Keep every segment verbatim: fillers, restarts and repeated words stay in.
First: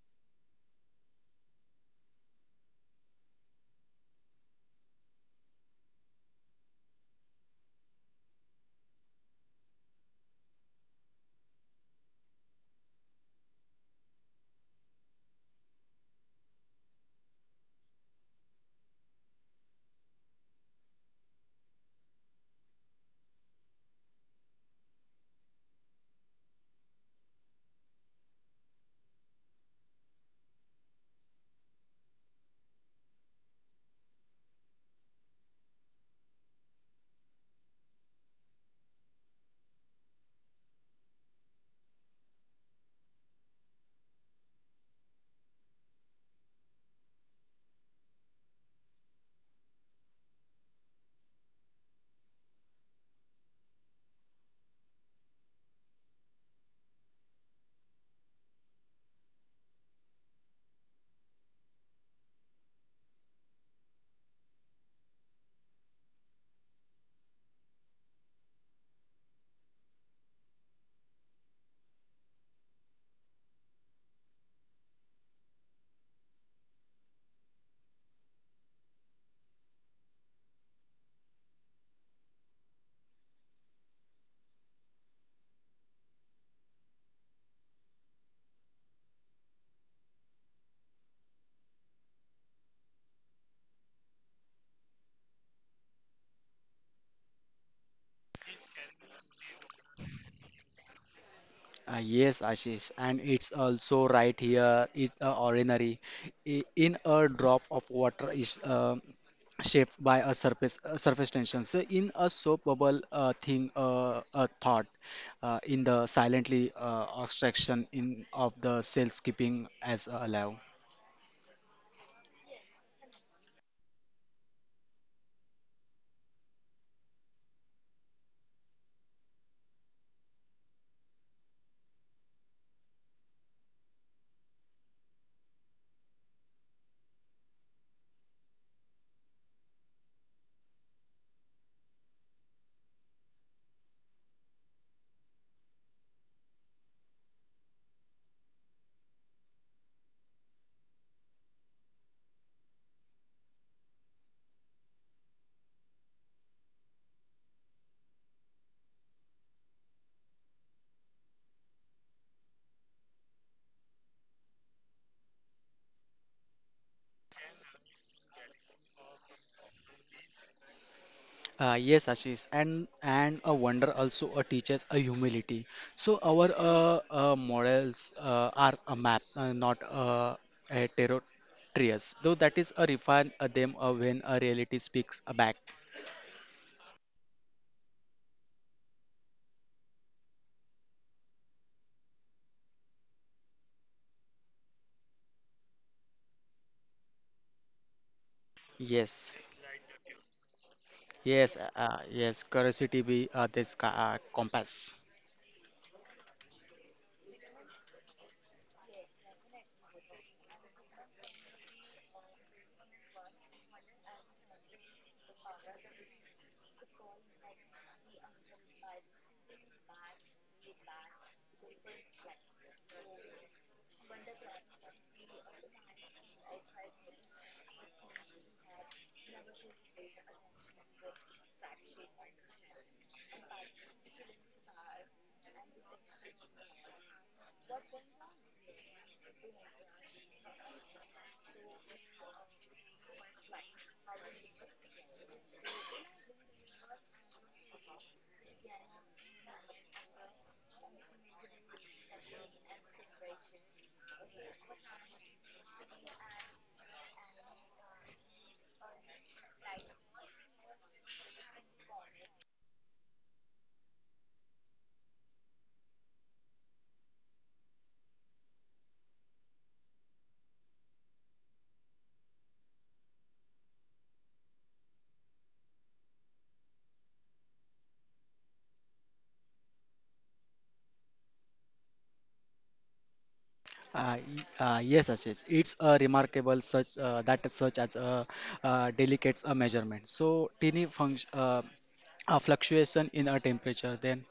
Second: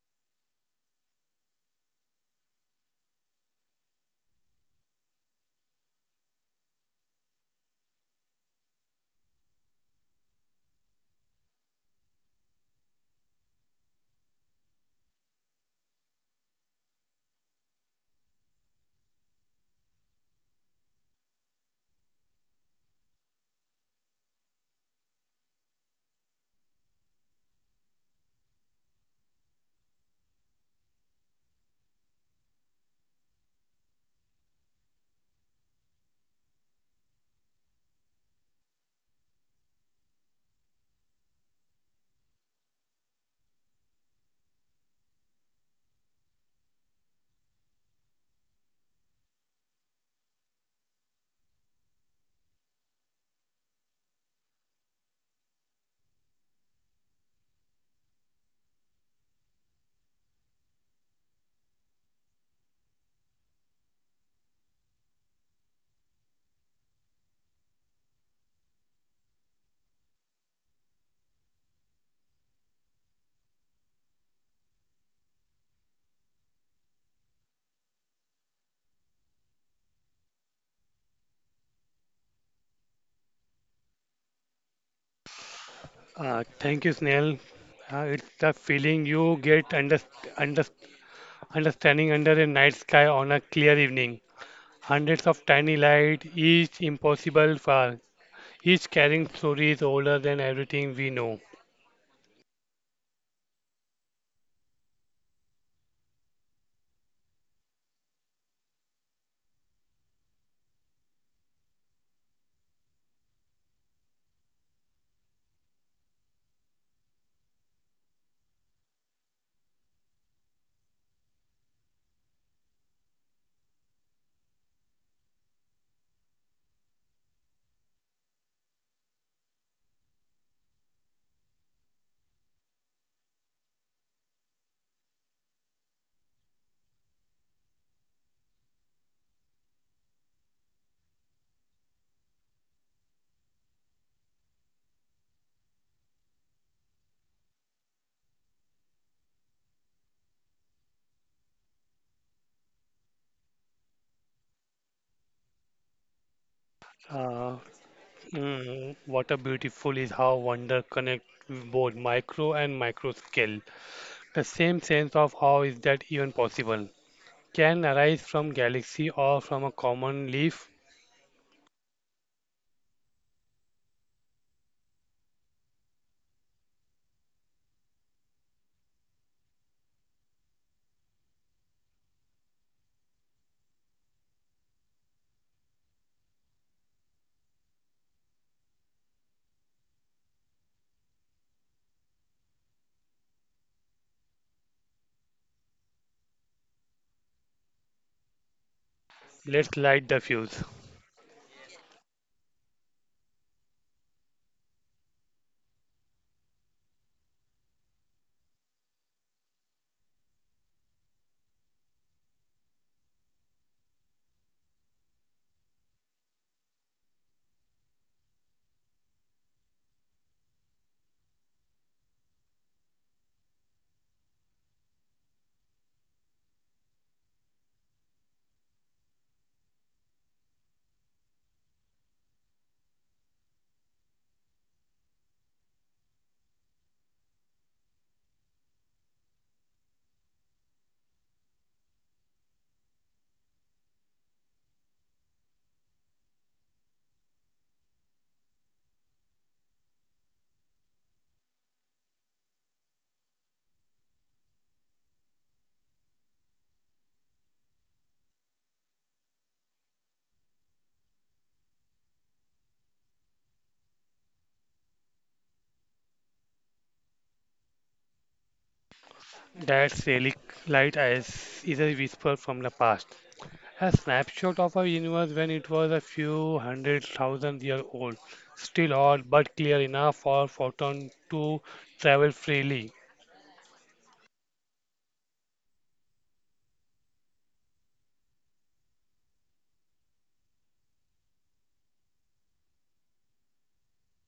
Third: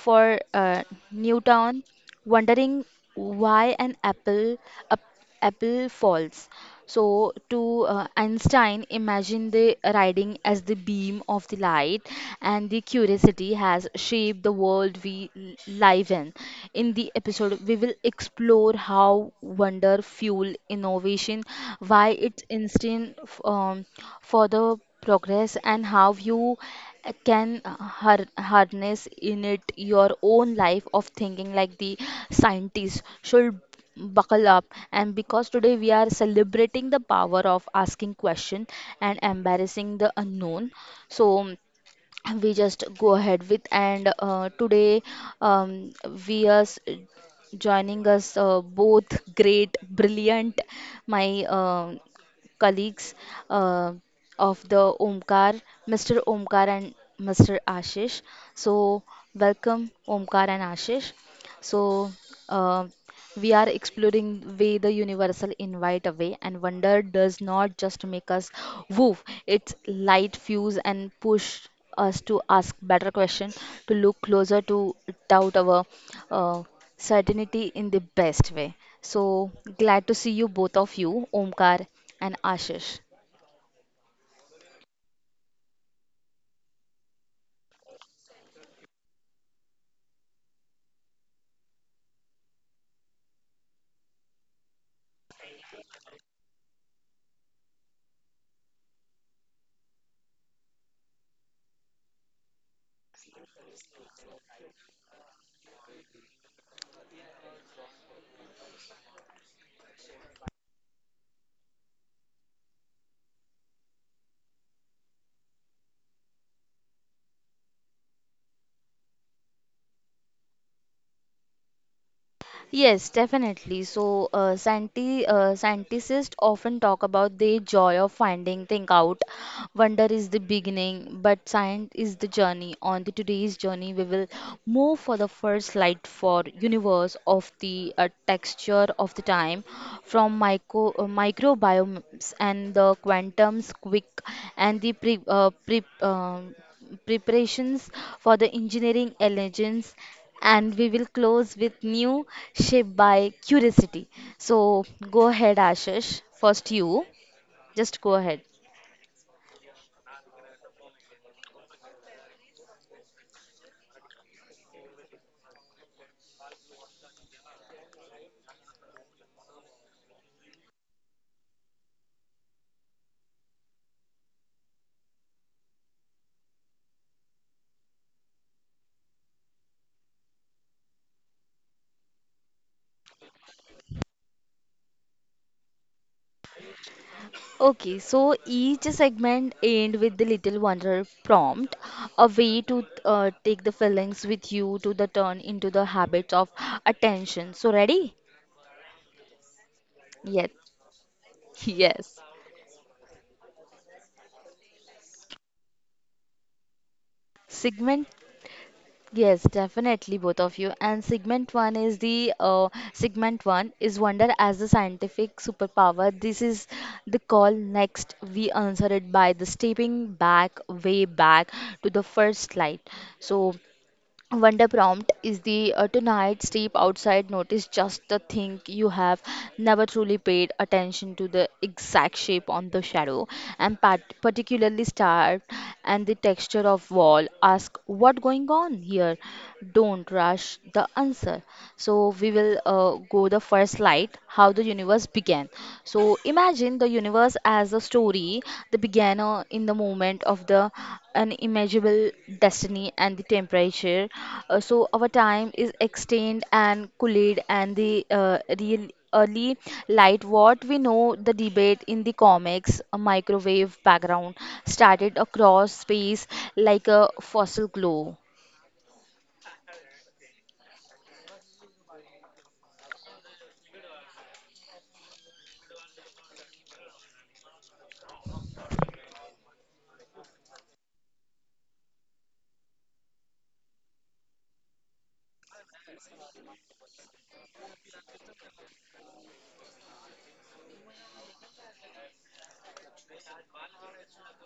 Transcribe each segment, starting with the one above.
for uh, Newton, wondering why an apple, a, apple falls, so, to uh, Einstein, imagine the riding as the beam of the light, and the curiosity has shaped the world we l- live in. In the episode, we will explore how wonder fuel innovation, why it's instant f- um, for the progress, and how you can har- harness in it your own life of thinking like the scientist should buckle up and because today we are celebrating the power of asking question and embarrassing the unknown so we just go ahead with and uh, today um, we are s- joining us uh, both great brilliant my um colleagues uh, of the omkar mr omkar and mr ashish so welcome omkar and ashish so, uh, we are exploring way the universal invite away, and wonder does not just make us woof, it's light fuse and push us to ask better question, to look closer to doubt our uh, certainty in the best way. So, glad to see you both of you, Omkar and Ashish. Uh, thank you, Snail. Uh, it's the feeling you get under, under, understanding under a night sky on a clear evening. Hundreds of tiny lights, each impossible far, each carrying stories older than everything we know. Uh, yes, Ashish, and it's also right here. It's uh, ordinary. I- In a drop of water is uh, shaped by a surface uh, surface tension. So in a soap bubble uh, thing, uh, a thought uh, in the silently uh, abstraction in of the cell skipping as alive. Yes, definitely. So, uh, scienti- uh, scientists often talk about the joy of finding thing out. Wonder is the beginning, but science is the journey. On the today's journey, we will move for the first light for universe of the uh, texture of the time, from micro uh, microbiomes and the quantum's quick and the pre uh, pre um preparations for the engineering allegiance and we will close with new shaped by curiosity. So go ahead, Ashish. First, you Uh, just go ahead. mm, what a beautiful is how wonder connect both micro and micro scale. The same sense of how is that even possible can arise from galaxy or from a common leaf. Uh, yes, Ashish, and and a wonder also uh, teaches a humility. So our uh, uh, models uh, are a map, uh, not uh, a territories. Though that is a refine uh, them uh, when a reality speaks uh, back. Okay, so each segment end with the little wonder prompt, a way to uh, take the feelings with you to the turn into the habits of attention. So ready? Yes, Let's light the Yes, fuse. yes, uh, uh, yes. yes. Curiosity be uh, this ca- uh, compass. Segment Yes, definitely, both of you. And segment one is the uh, segment one is wonder as the scientific superpower. This is the call next. We answer it by the stepping back, way back to the first slide. So Wonder prompt is the uh, tonight step outside notice just the thing you have never truly paid attention to the exact shape on the shadow and pat- particularly star and the texture of wall ask what going on here don't rush the answer so we will uh, go the first slide how the universe began so imagine the universe as a story that began uh, in the moment of the unimaginable destiny and the temperature. Uh, so our time is extended and cooled, and the uh, real early light. What we know, the debate in the comics, a microwave background started across space like a fossil glow. That relic light is, is a whisper from the past, a snapshot of a universe when it was a few hundred thousand years old, still odd but clear enough for photon to travel freely. Uh, y- uh, yes, Ashish. It's a remarkable such uh, that is such as a uh, delicate a measurement. So tiny function uh, a fluctuation in a temperature then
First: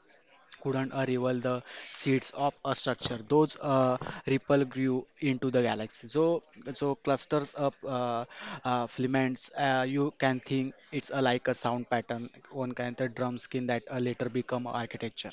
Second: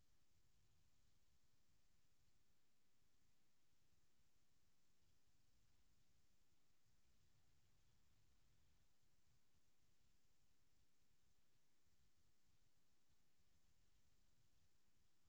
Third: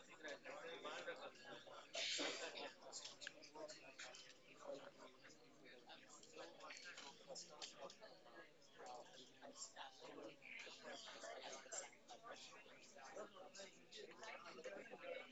couldn't uh, reveal the seeds of a structure. Those uh, ripple grew into the galaxy. So, so clusters of uh, uh, filaments. Uh, you can think it's uh, like a sound pattern. One kind of drum skin that uh, later become architecture.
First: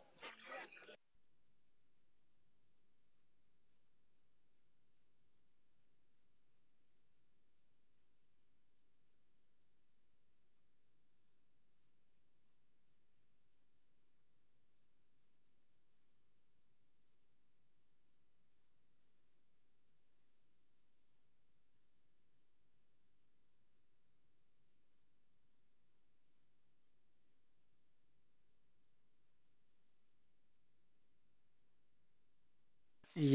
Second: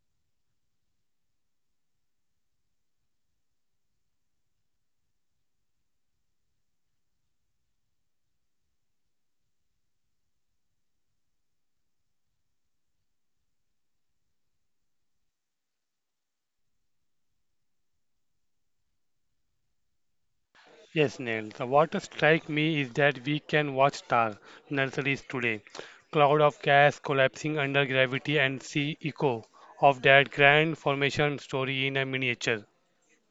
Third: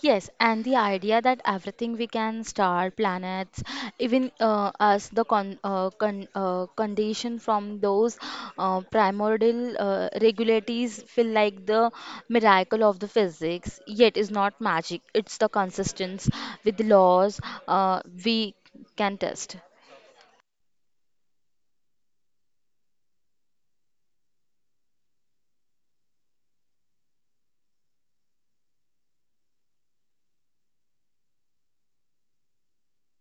Yes, and the idea that everything we can star, planets, even uh, us, the con uh, con uh, condition from those uh, primordial uh, regularities feel like the miracle of the physics, yet is not magic. It's the consistence with the laws uh, we can test. Yes, Neil, the what strike me is that we can watch star nurseries today, cloud of gas collapsing under gravity and see echo of that grand formation story in a miniature.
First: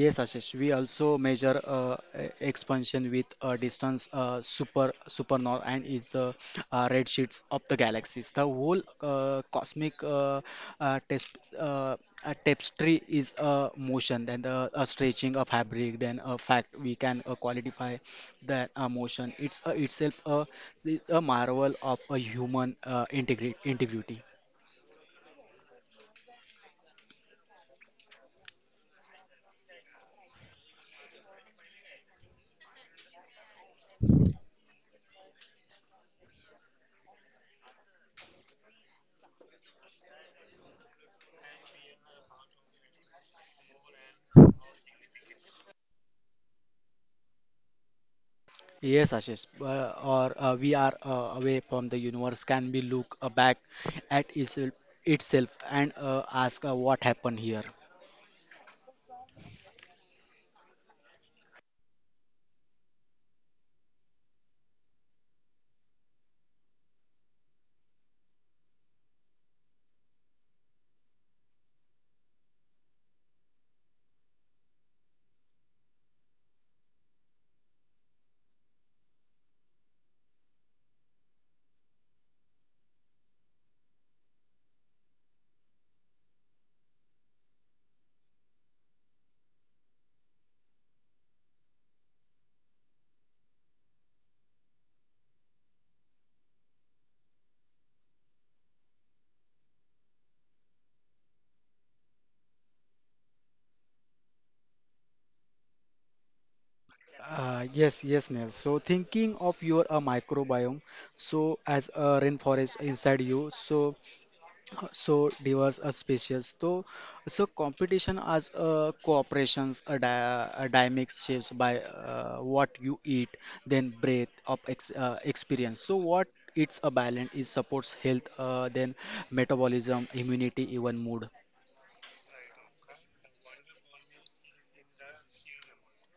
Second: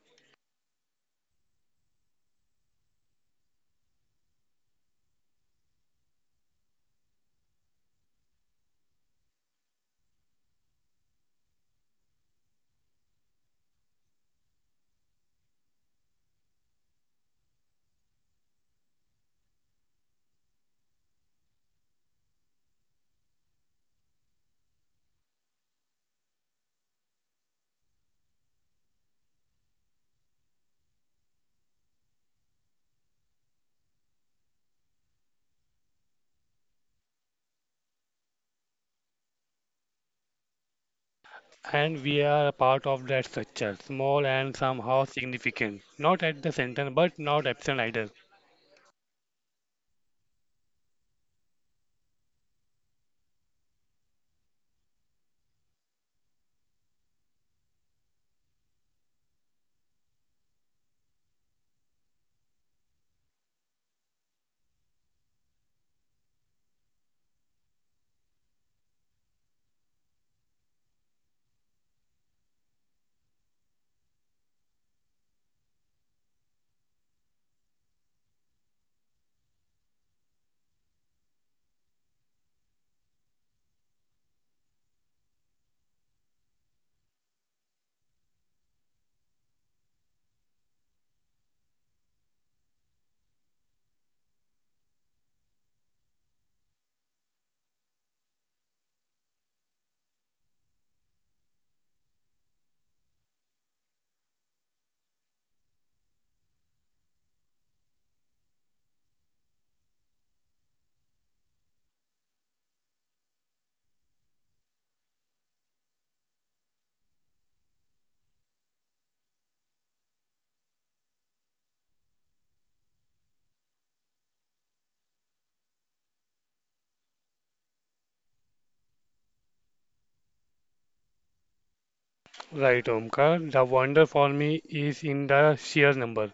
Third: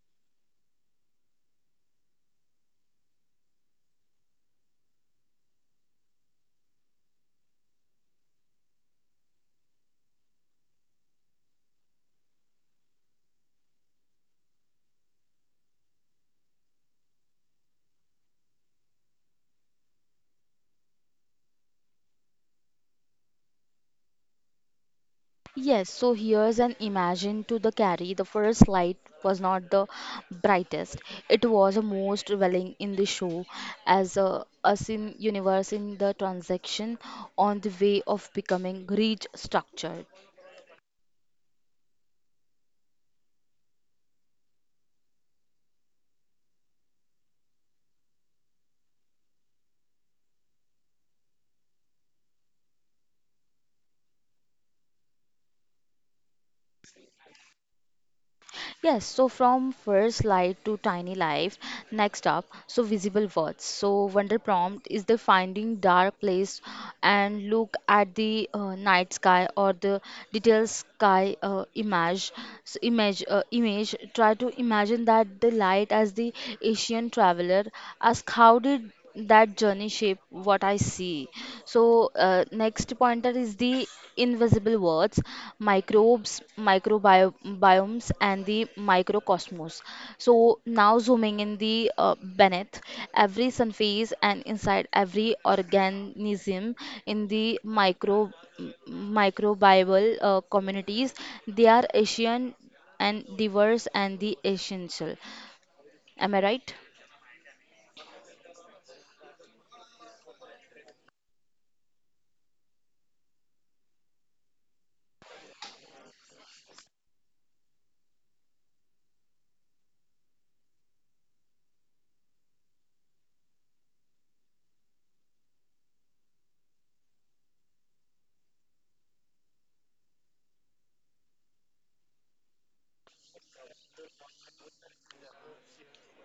Yes, Ashish. We also measure uh, e- expansion with uh, distance, uh, super supernova, and is the uh, red sheets of the galaxies. The whole uh, cosmic uh, uh, test, uh, uh, tapestry is a motion, then the a stretching of fabric, then a fact we can uh, qualify that uh, motion. It's uh, itself a, a marvel of a human uh, integri integrity. Yes, so here's an imagine to the carry. The first light was not the brightest. It was a most revealing in the show as a us in universe in the transaction on the way of becoming rich structure. And we are a part of that structure, small and somehow significant. Not at the center, but not absent either. Yes, Ashish, uh, or uh, we are uh, away from the universe. Can we look uh, back at itself, itself and uh, ask uh, what happened here? Yes, so from first light to tiny life, next up, so visible words. So wonder prompt is the finding dark place and look at the uh, night sky or the detailed sky uh, image. So image, uh, image. Try to imagine that the light as the Asian traveler. Ask how did that journey shape what I see so uh, next pointer is the invisible words microbes microbiomes and the microcosmos so now zooming in the uh, beneath every surface and inside every organism in the micro m- microbial uh, communities they are asian and diverse and the essential am I right. Uh, yes, yes, Neil. So thinking of your uh, microbiome, so as a rainforest inside you, so so diverse a species so so competition as a cooperations a, di- a dynamic shapes by uh, what you eat then breath of ex, uh, experience so what it's a balance is supports health uh, then metabolism immunity even mood. Right, Omkar. The wonder for me is in the sheer number.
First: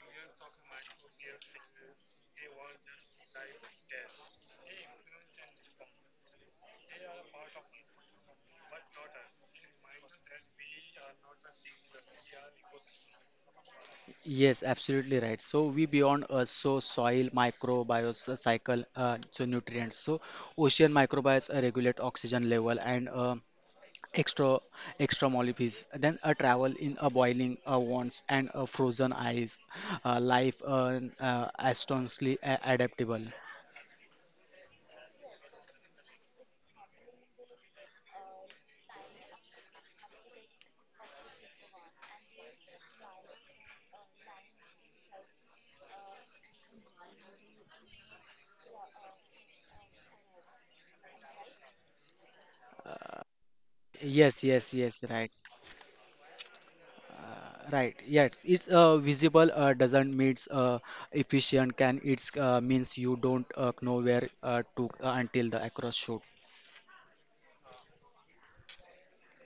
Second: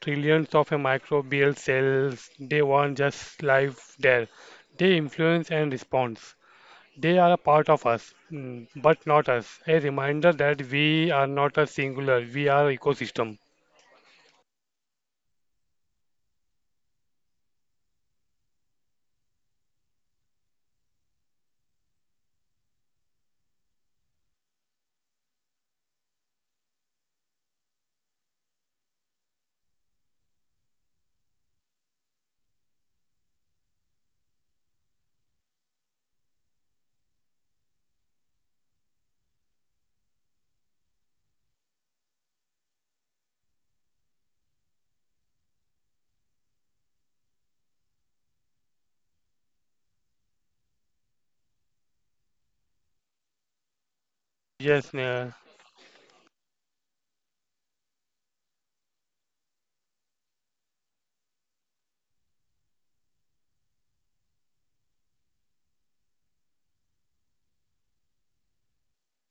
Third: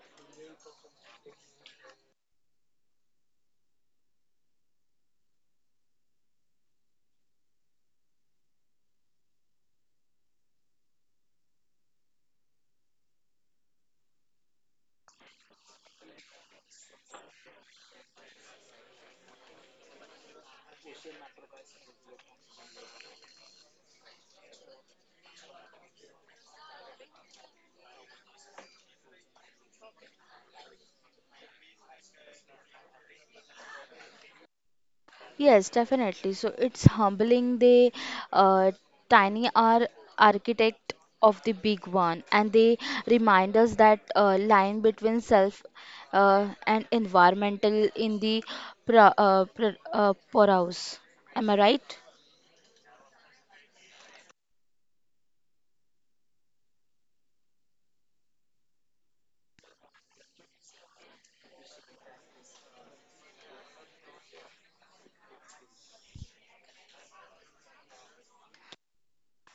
Trillions of microbial cells, they aren't just life there. They influence and respond. They are a part of us, mm, but not us. A reminder that we are not a singular, we are ecosystem. Yes, absolutely right, so we beyond us, so soil microbiota cycle uh, so nutrients, so ocean microbiomes uh, regulate oxygen level and uh, extra extra molecules, then a travel in a boiling uh, wants and a frozen eyes, uh, life uh, uh, astonishingly a- adaptable. Yes, definitely. So it's humbling the uh, tiny are architect of the big one, and they remind us that uh, line between self uh, and environmental in the pra- uh, pra- uh, poorhouse. Am I right? Yes, yes, yes, Yes, right. Neha. Uh, right, yes, it's uh, visible uh, doesn't means uh, efficient, can it's uh, means you don't uh, know where uh, to uh, until the across shoot.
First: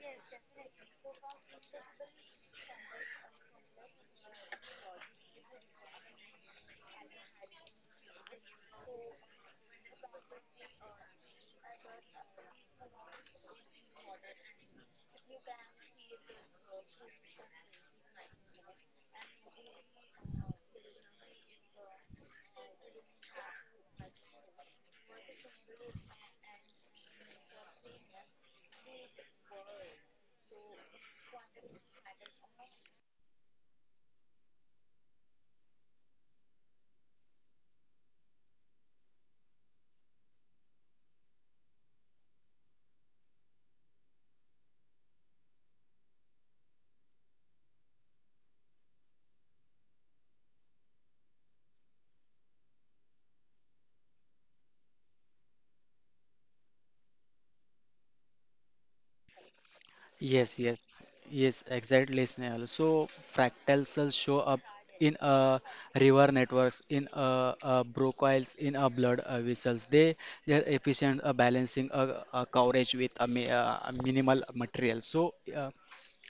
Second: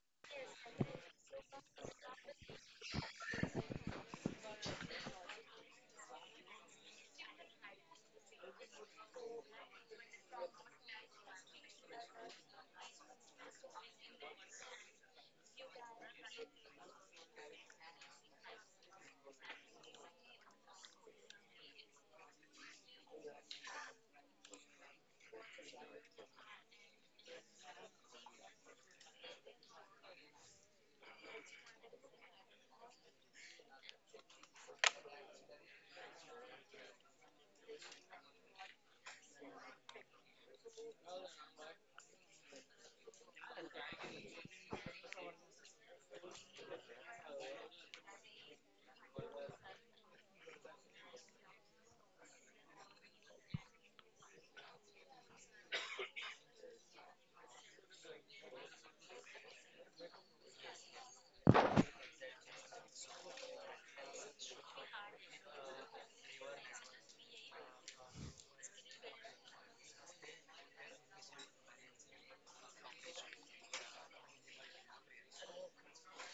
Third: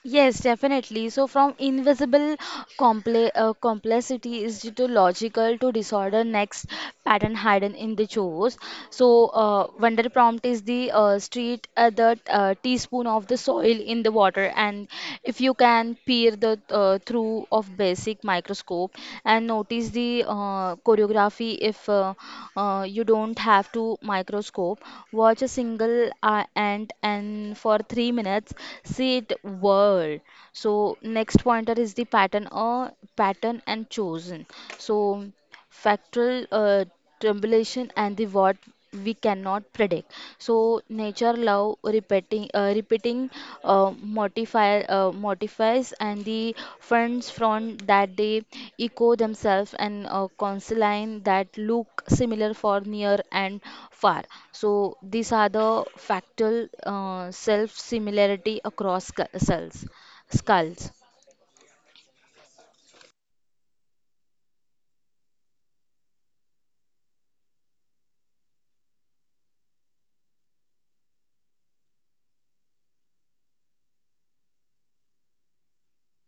Yes, definitely. So, from invisible comple uh, complexity is due to logical to disorder next pattern hidden in the chores. So, uh, Wonder Prompt is the uh, street at the uh, teaspoon of the soil in the water, and if you can peer the uh, through of basic microscope and notice the uh, choreography, if uh, uh, you don't have to microscope, watch a single uh, ant and for three minutes see it whirl. So next pointer is the pattern or pattern and chosen. So factual uh, tribulation and the what we cannot predict so nature love repeating uh, repeating uh, modify, uh, modifies and the friends from that they echo themselves and uh, consign that look similar for near and far so these are the factual uh, self similarity across sc- cells Yes, skulls. yes, yes, exactly, Snehal. So fractals show up in a river networks, in a, a broquiles, in a blood uh, vessels. They they are efficient uh, balancing a, a coverage with a, mi uh, a minimal material. So uh,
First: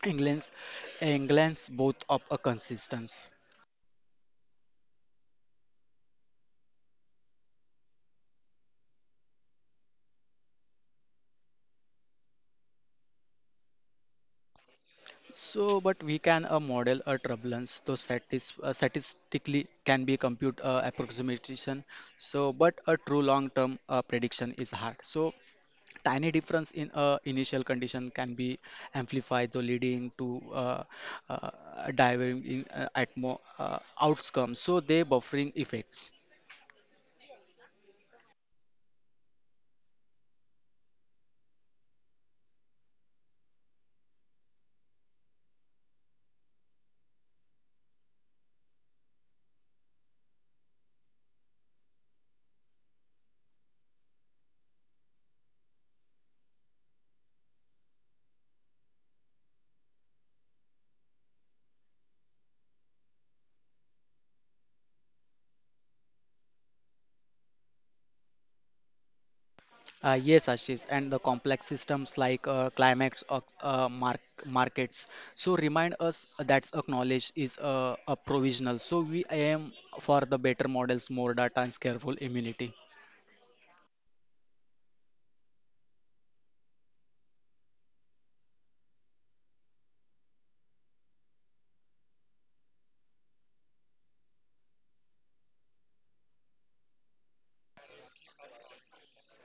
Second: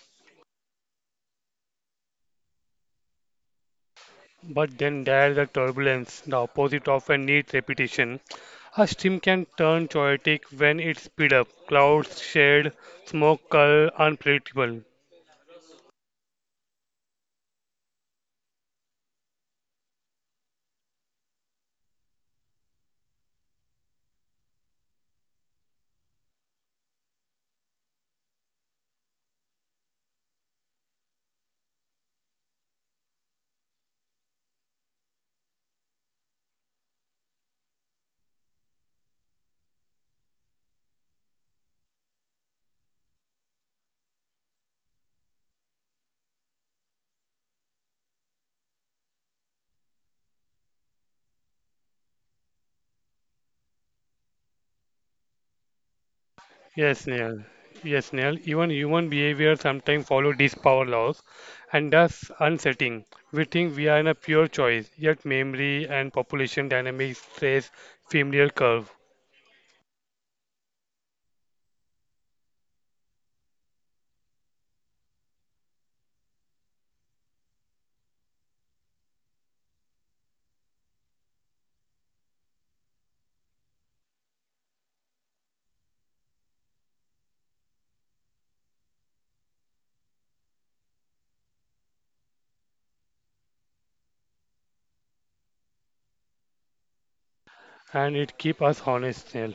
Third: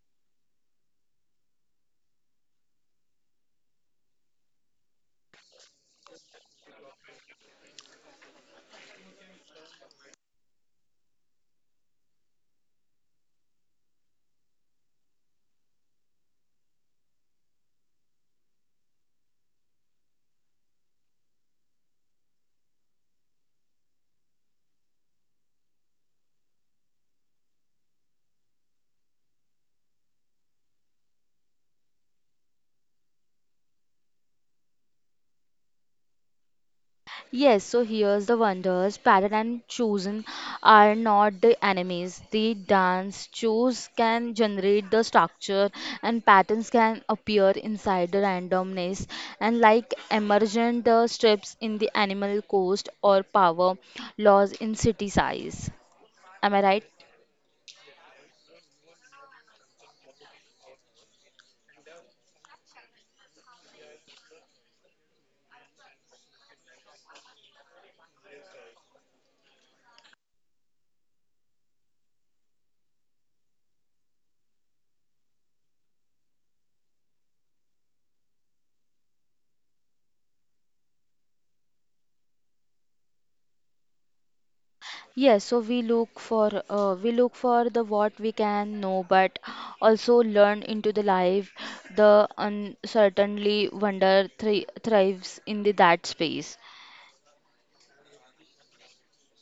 England's England's both of a consistence. But then there's the turbulence, the opposite often needs repetition. A stream can turn chaotic when it's speed up. Clouds, shade, smoke, color, unpredictable. So, but we can uh, model a turbulence, though satis uh, statistically can be compute uh, approximation. So, but a true long-term uh, prediction is hard. So, tiny difference in a initial condition can be amplified, so leading to uh, uh, diverging uh, atmo- uh, outcomes, so they buffering effects. Yes, so here's the wonders. Pattern and chosen are not the enemies. The dance. Choose can generate the structure, and patterns can appear inside the randomness. And like emergent the strips in the animal coast or power laws in city size. Am I right? Yes, Neil. Yes, Neil. Even human behavior sometimes follow these power laws, and thus unsettling. We think we are in a pure choice, yet memory and population dynamics trace familiar curve, uh, Yes, Ashish, and the complex systems like uh, climate or uh, mark- markets, so remind us that a knowledge is uh, a provisional, so we aim for the better models, more data and careful immunity. Yes, so we look for uh, we look for the what we can know, but also learn into the life. The uncertainly wonder thri thrives in the that space. and it keep us honest, Neil.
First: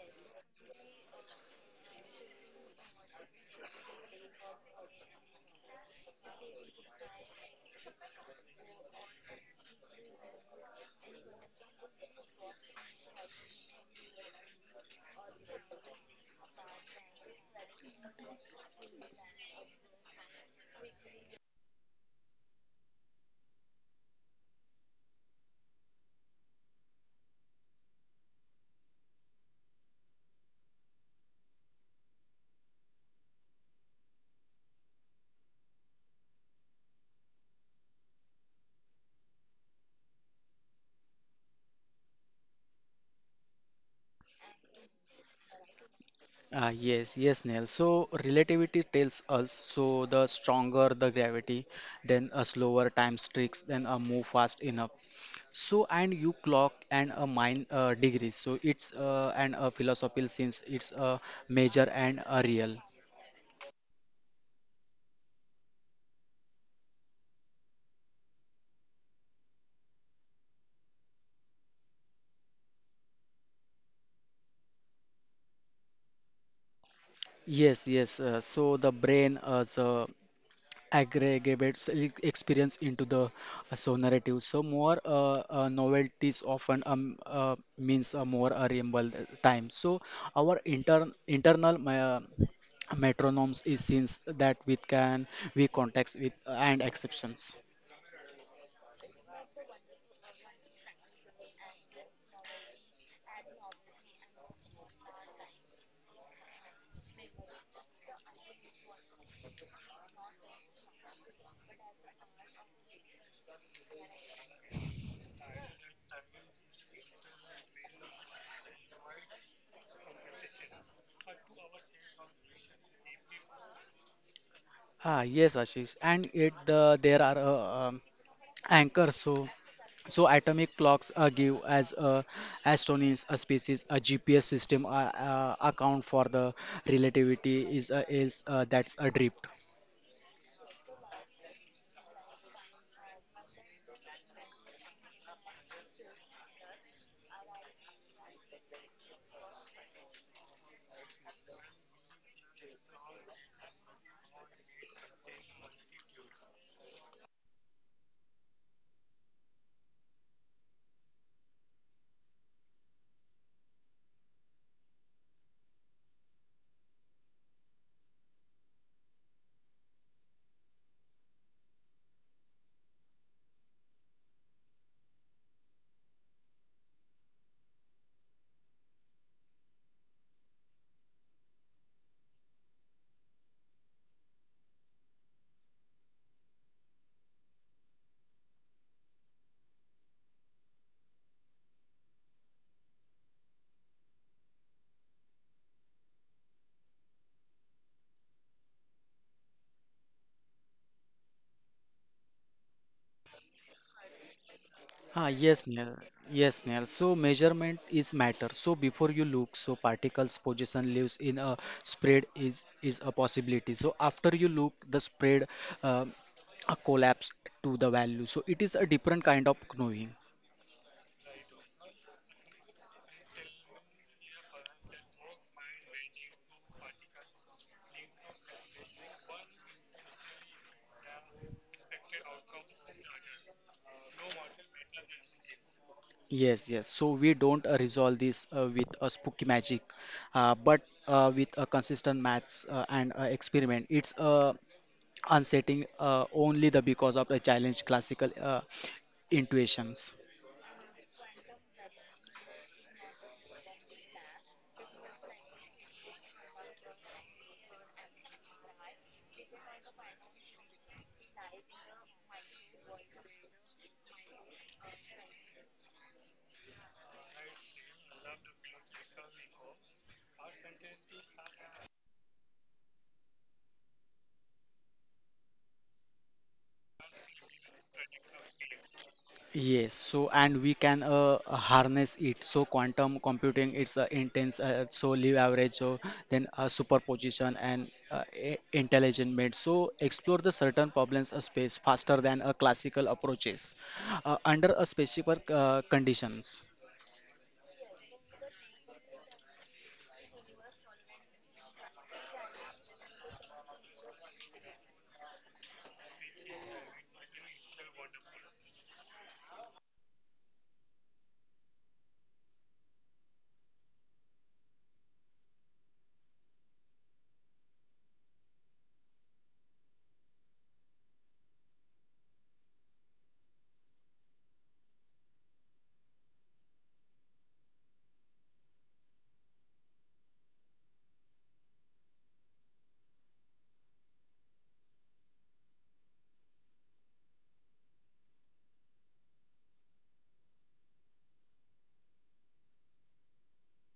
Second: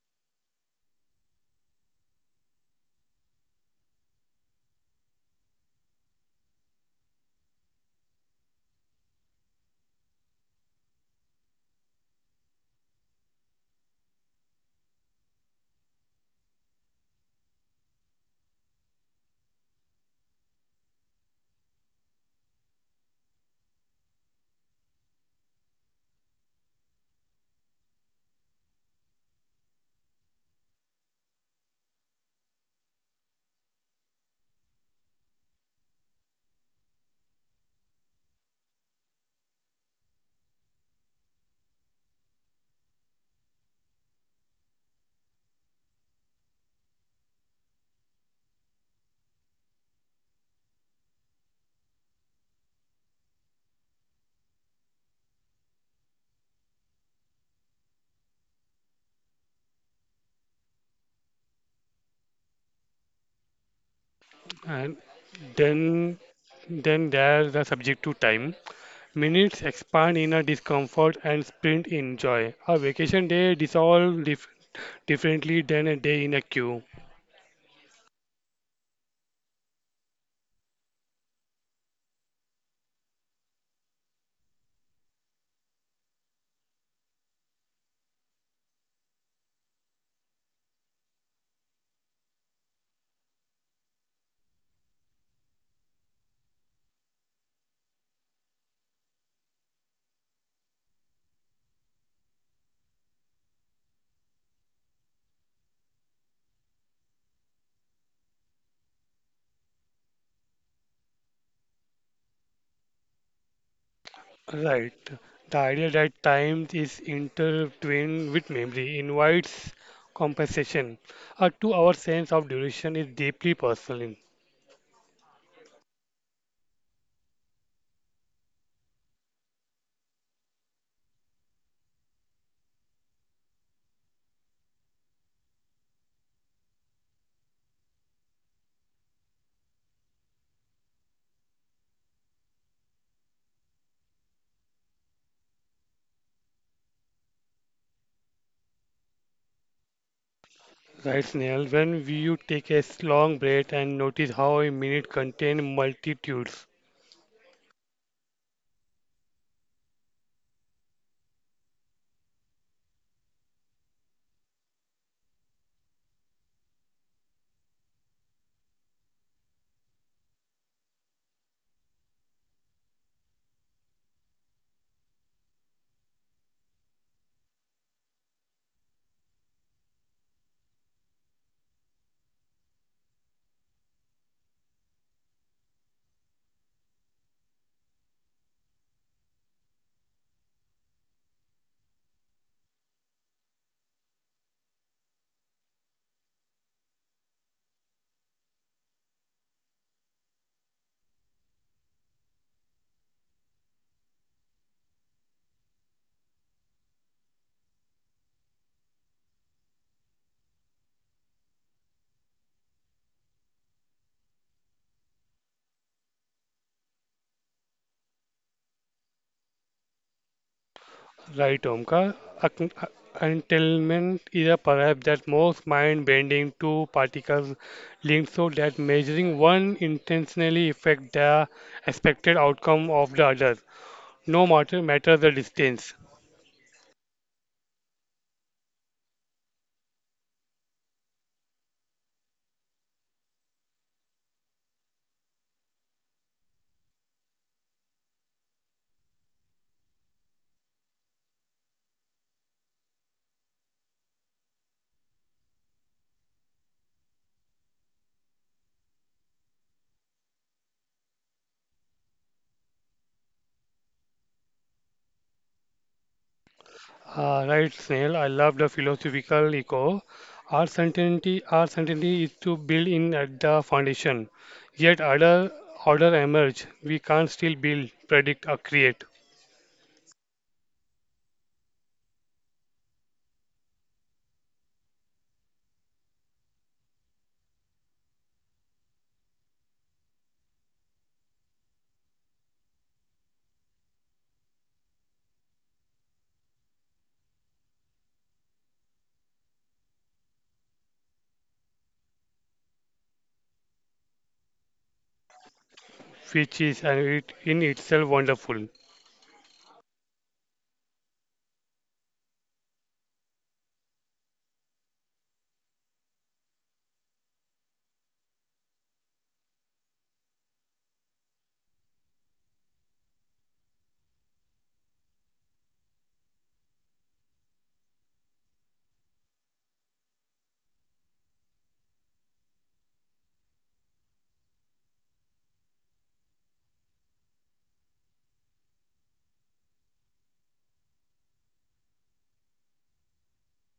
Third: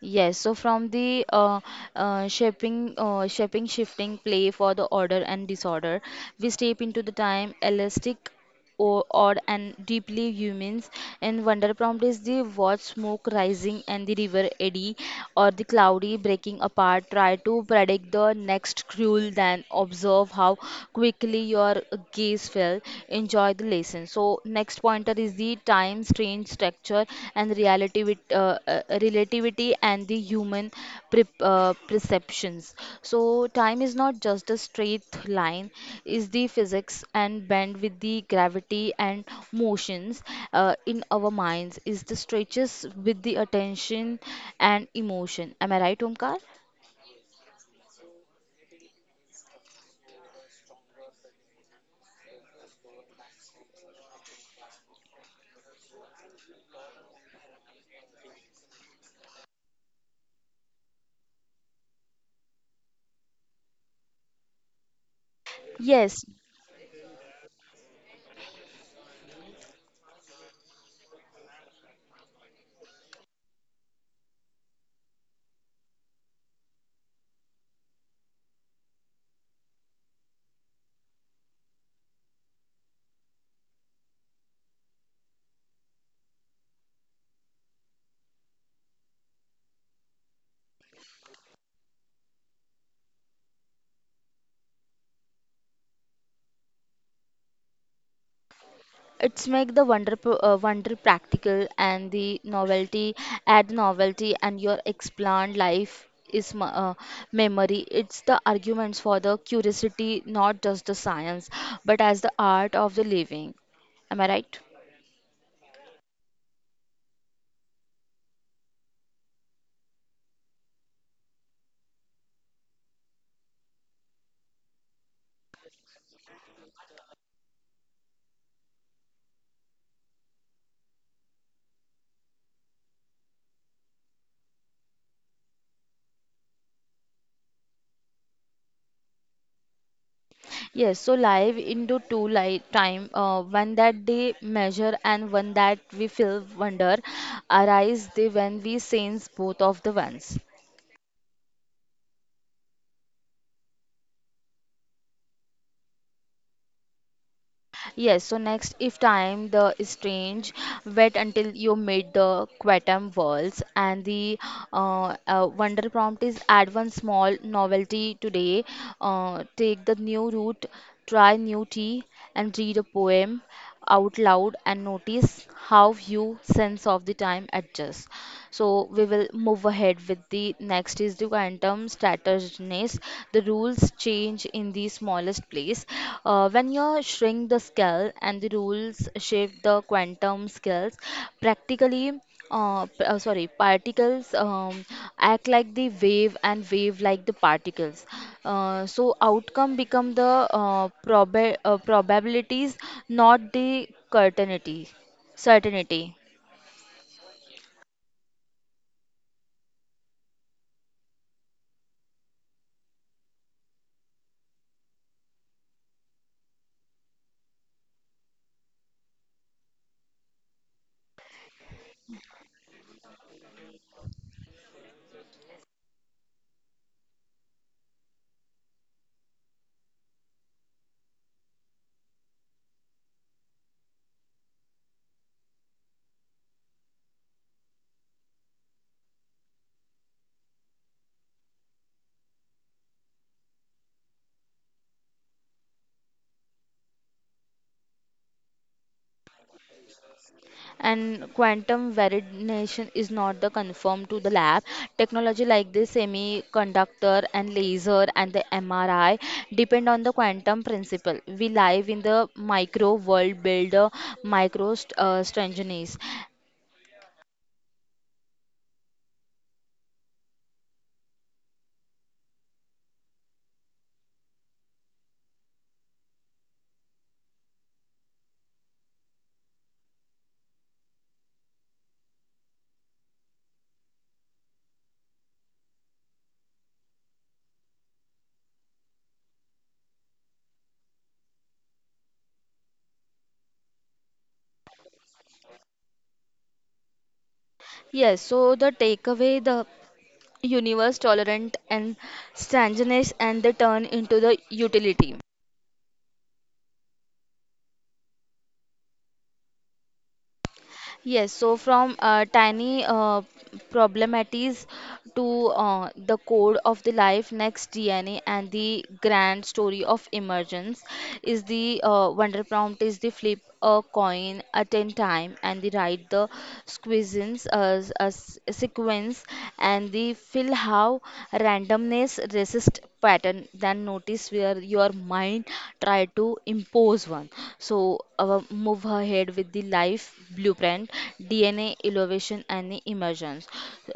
Yes, so from the uh, uh, shaping, uh, shaping, shifting play for the order and disorder, we step into the time elastic or odd and deeply humans. And wonder prompt is the watch smoke rising and the river eddy or the cloudy breaking apart. Try to predict the next cruel, then observe how quickly your gaze fell enjoy the lesson. So next pointer is the time, strange structure, and reality with uh, uh, relativity and the human pre- uh, perceptions. So time is not just a straight line; is the physics and bend with the gravity and motions uh, in our minds. Is the stretches with the attention and emotion. Am I right, Omkar? Ah, yes, yes, Neil. So relativity tells us, so the stronger the gravity, then a slower time streaks, then a move fast enough. So and you clock and a mind uh, degrees. So it's uh, and a philosophical since it's a major and a real. And then, Yes, then there's the subject to time. Minutes expand in a discomfort and sprint in joy. A vacation day dissolves dif- differently than a day in a queue. Yes, yes. Uh, so the brain as uh, aggregates e- experience into the uh, so narrative, so more uh, uh, novelties often um, uh, means a more uh, reasonable time, so our intern internal uh, metronomes is since that we can we context with uh, and exceptions. it's make the wonder pro- uh, wonder practical and the novelty add novelty and your expand life is m- uh, memory. It's the arguments for the curiosity, not just the science, but as the art of the living. Am I right? Right. The idea that time is intertwined with memory invites compensation. A two-hour sense of duration is deeply personal. Ah, yes, Ashish, and it the there are uh, um, anchors, so so atomic clocks uh, give as a astronomy a species a G P S system uh, uh, account for the relativity is a is uh, that's a drift. Yes, so live into two light time, uh, one that they measure and one that we feel wonder, arise they when we sense both of the ones. Right, Snail, when you take a long breath and notice how a minute contains multitudes. Yes, so next, if time the strange, wait until you meet the quantum worlds and the uh, uh, wonder prompt is add one small novelty today. Uh, take the new route, try new tea, and read a poem out loud and notice how you sense of the time adjusts. So we will move ahead with the next is the quantum straightness. The rules change in the smallest place. Uh, when you shrink the scale and the rules shift the quantum scales, practically uh, p- uh, sorry, particles um, act like the wave and wave like the particles. Uh, so outcome become the uh, proba uh, probabilities, not the certainty. Ah, yes, Neil. Certainty. Yes, Neil. So measurement is matter. So before you look, so particles position lives in a spread is is a possibility. So after you look, the spread um, a collapse to the value. So it is a different kind of knowing. Right, Omkar. Ac- Entanglement is a perhaps that most mind-bending two particles linked so that measuring one intentionally affects the expected outcome of the other, no matter matter the distance. Yes, yes. So we don't uh, resolve this uh, with a spooky magic, uh, but uh, with a consistent maths uh, and uh, experiment. It's uh, unsettling uh, only the because of the challenge classical uh, intuitions. And quantum variation is not the confirmed to the lab. Technology like the semiconductor and laser and the M R I depend on the quantum principle. We live in the micro world build a micro st- uh, strangeness. Ah, right, Snail. I love the philosophical echo. Our certainty, our certainty is to build in at the foundation. Yet other order emerge. We can't still build, predict, or create, Yes, so and we can uh, uh, harness it. So quantum computing, it's uh, intense. Uh, so live average, so then uh, superposition and uh, i- intelligent made. So explore the certain problems a space faster than a classical approaches uh, under a specific uh, conditions. Yes, so the takeaway the universe tolerant and strangeness and the turn into the utility. which is and it in itself wonderful. Yes, so from uh, tiny uh, problematics to uh, the code of the life next D N A and the grand story of emergence is the uh, wonder prompt is the flip a coin at ten time and the write the squeezins uh, s- uh, s- sequence and the fill how randomness resist pattern than notice where your mind try to impose one so uh, move ahead with the life blueprint dna elevation and emergence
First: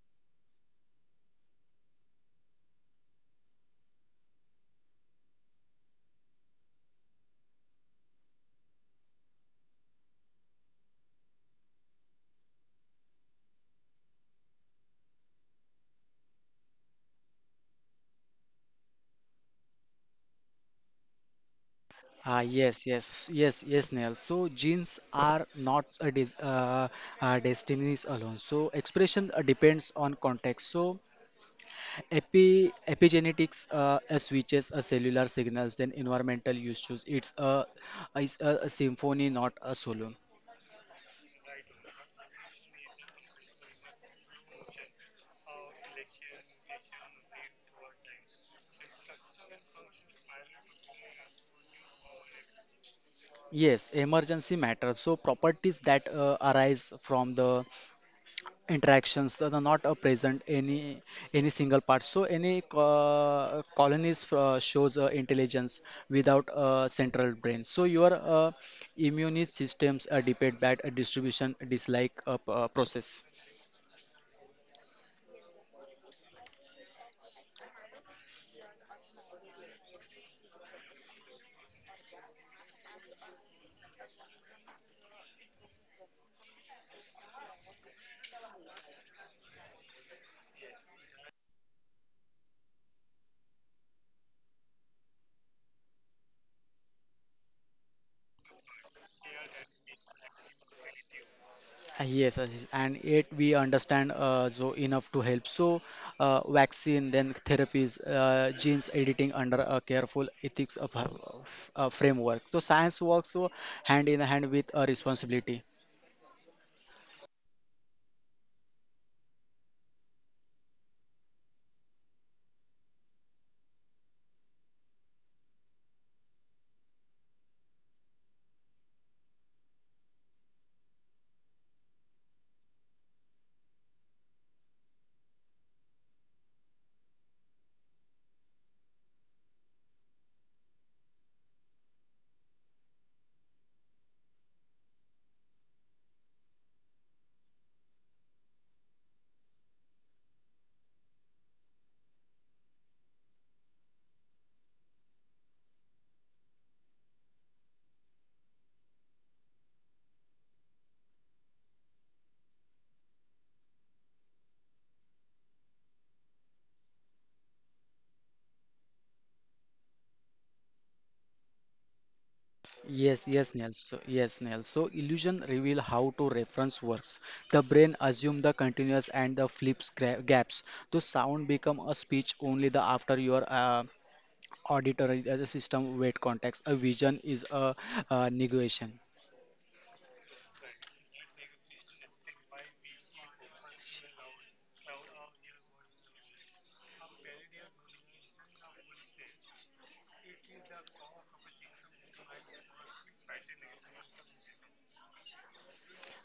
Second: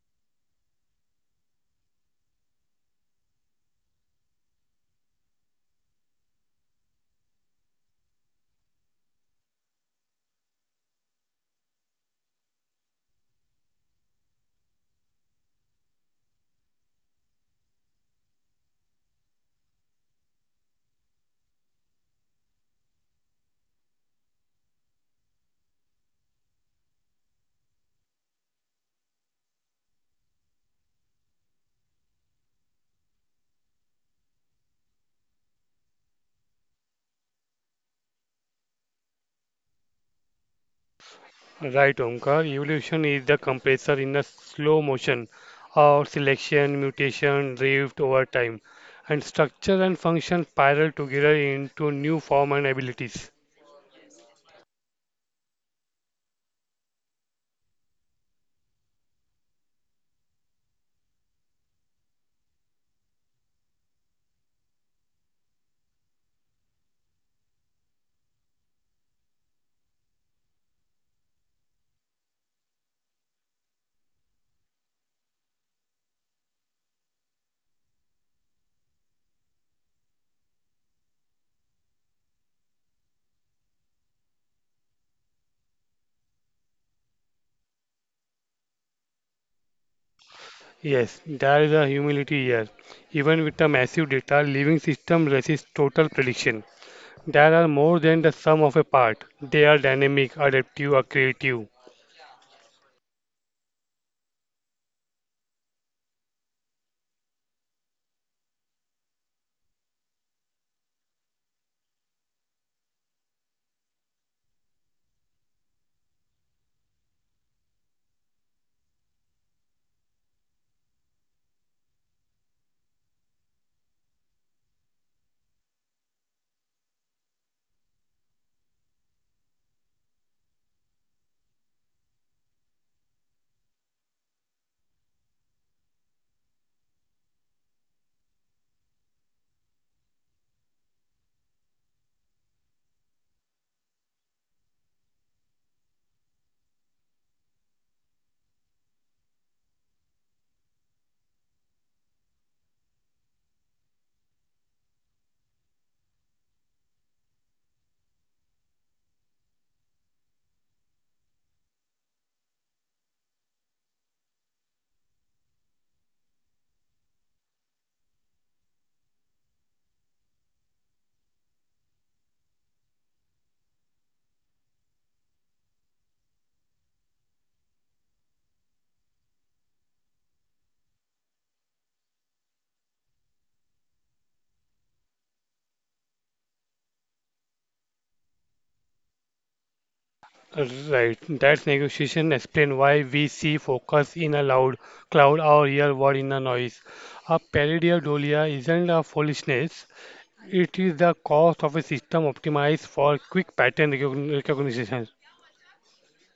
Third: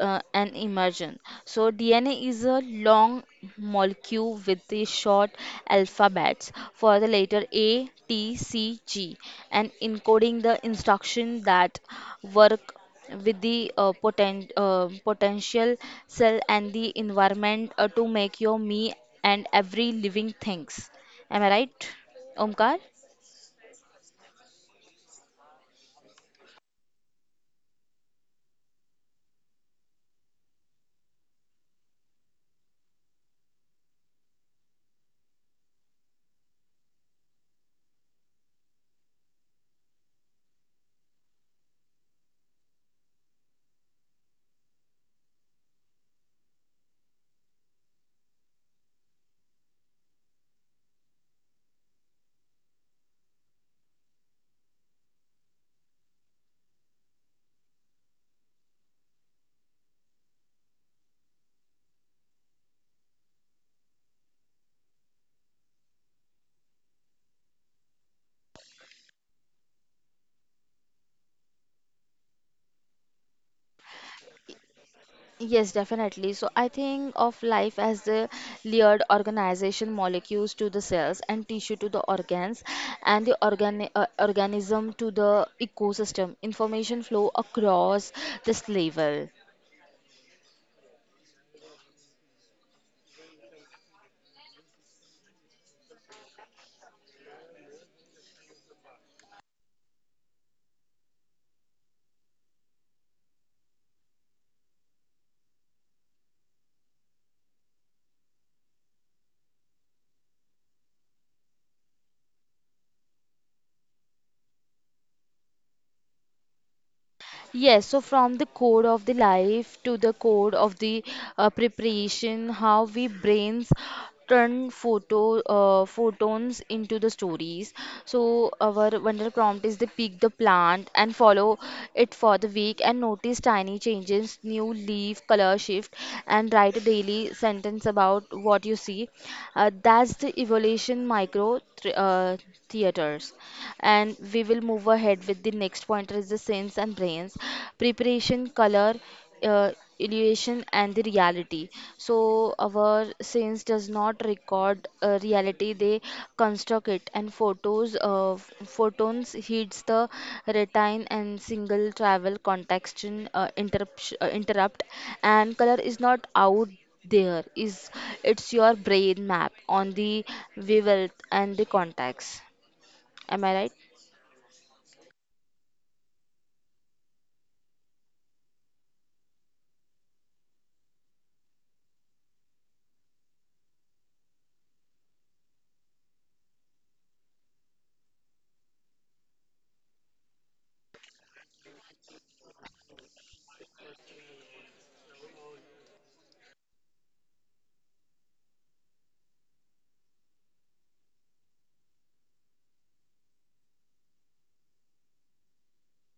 uh, and emergence so dna is a long molecule with the short alphabets for the letter a t c g and encoding the instruction that work with the uh, poten- uh, potential cell and the environment uh, to make your me and every living things. Am I right, Ah, Omkar? yes, yes, yes, yes, Neil. So genes are not a dis uh, uh, destinies alone. So expression uh, depends on context. So Epi, epigenetics uh, uh, switches uh, cellular signals, then environmental issues, it's a, it's a, a symphony not a solo. Right, Omkar. Evolution is the compressor in a slow motion of selection, mutation, drift over time, and structure and function spiral together into new form and abilities. Yes, emergency matters, so properties that uh, arise from the interactions that are not uh, present any any single part, so any co- colonies uh, shows uh, intelligence without a central brain, so your uh, immune systems uh, depend that uh, distribution dislike uh, p- uh, process. Yes, definitely. So I think of life as the layered organization, molecules to the cells and tissue to the organs, and the organi uh, organism to the ecosystem. Information flow across this level. Yes, there is a humility here. Even with the massive data, living system resists total prediction. There are more than the sum of a part. They are dynamic, adaptive, or creative. Uh, Yes, Ashish, and it we understand uh, so enough to help. So, uh, vaccine, then therapies, uh, genes editing under a careful ethics of, uh, f- uh, framework. So science works so hand in hand with a responsibility. Yes, so from the code of the life to the code of the uh, preparation, how we brains turn photo uh, photons into the stories. So our wonder prompt is to pick the plant and follow it for the week and notice tiny changes, new leaf color shift, and write a daily sentence about what you see. Uh, that's the evolution micro th- uh, theaters, and we will move ahead ahead with the next pointer is the sense and brains, preparation, color, uh, illusion, and the reality. So our sense does not record uh, reality; they construct it. And photos, uh, photons hits the retina and single travel context uh, interrupt, uh, interrupt. And color is not out there is it's your brain map on the wavelength and the contacts, Yes, am yes, I Nels. right? So, yes, Nels. So illusion reveal how to reference works. The brain assume the continuous and the flips gra- gaps. The sound become a speech only the after your uh, auditory uh, system weight context. A vision is a uh, negation. Right, that's negotiation explain why we see focus in a loud cloud or real word in a noise. A pareidolia isn't a foolishness, it is the cost of a system optimized for quick pattern recogni- recognition.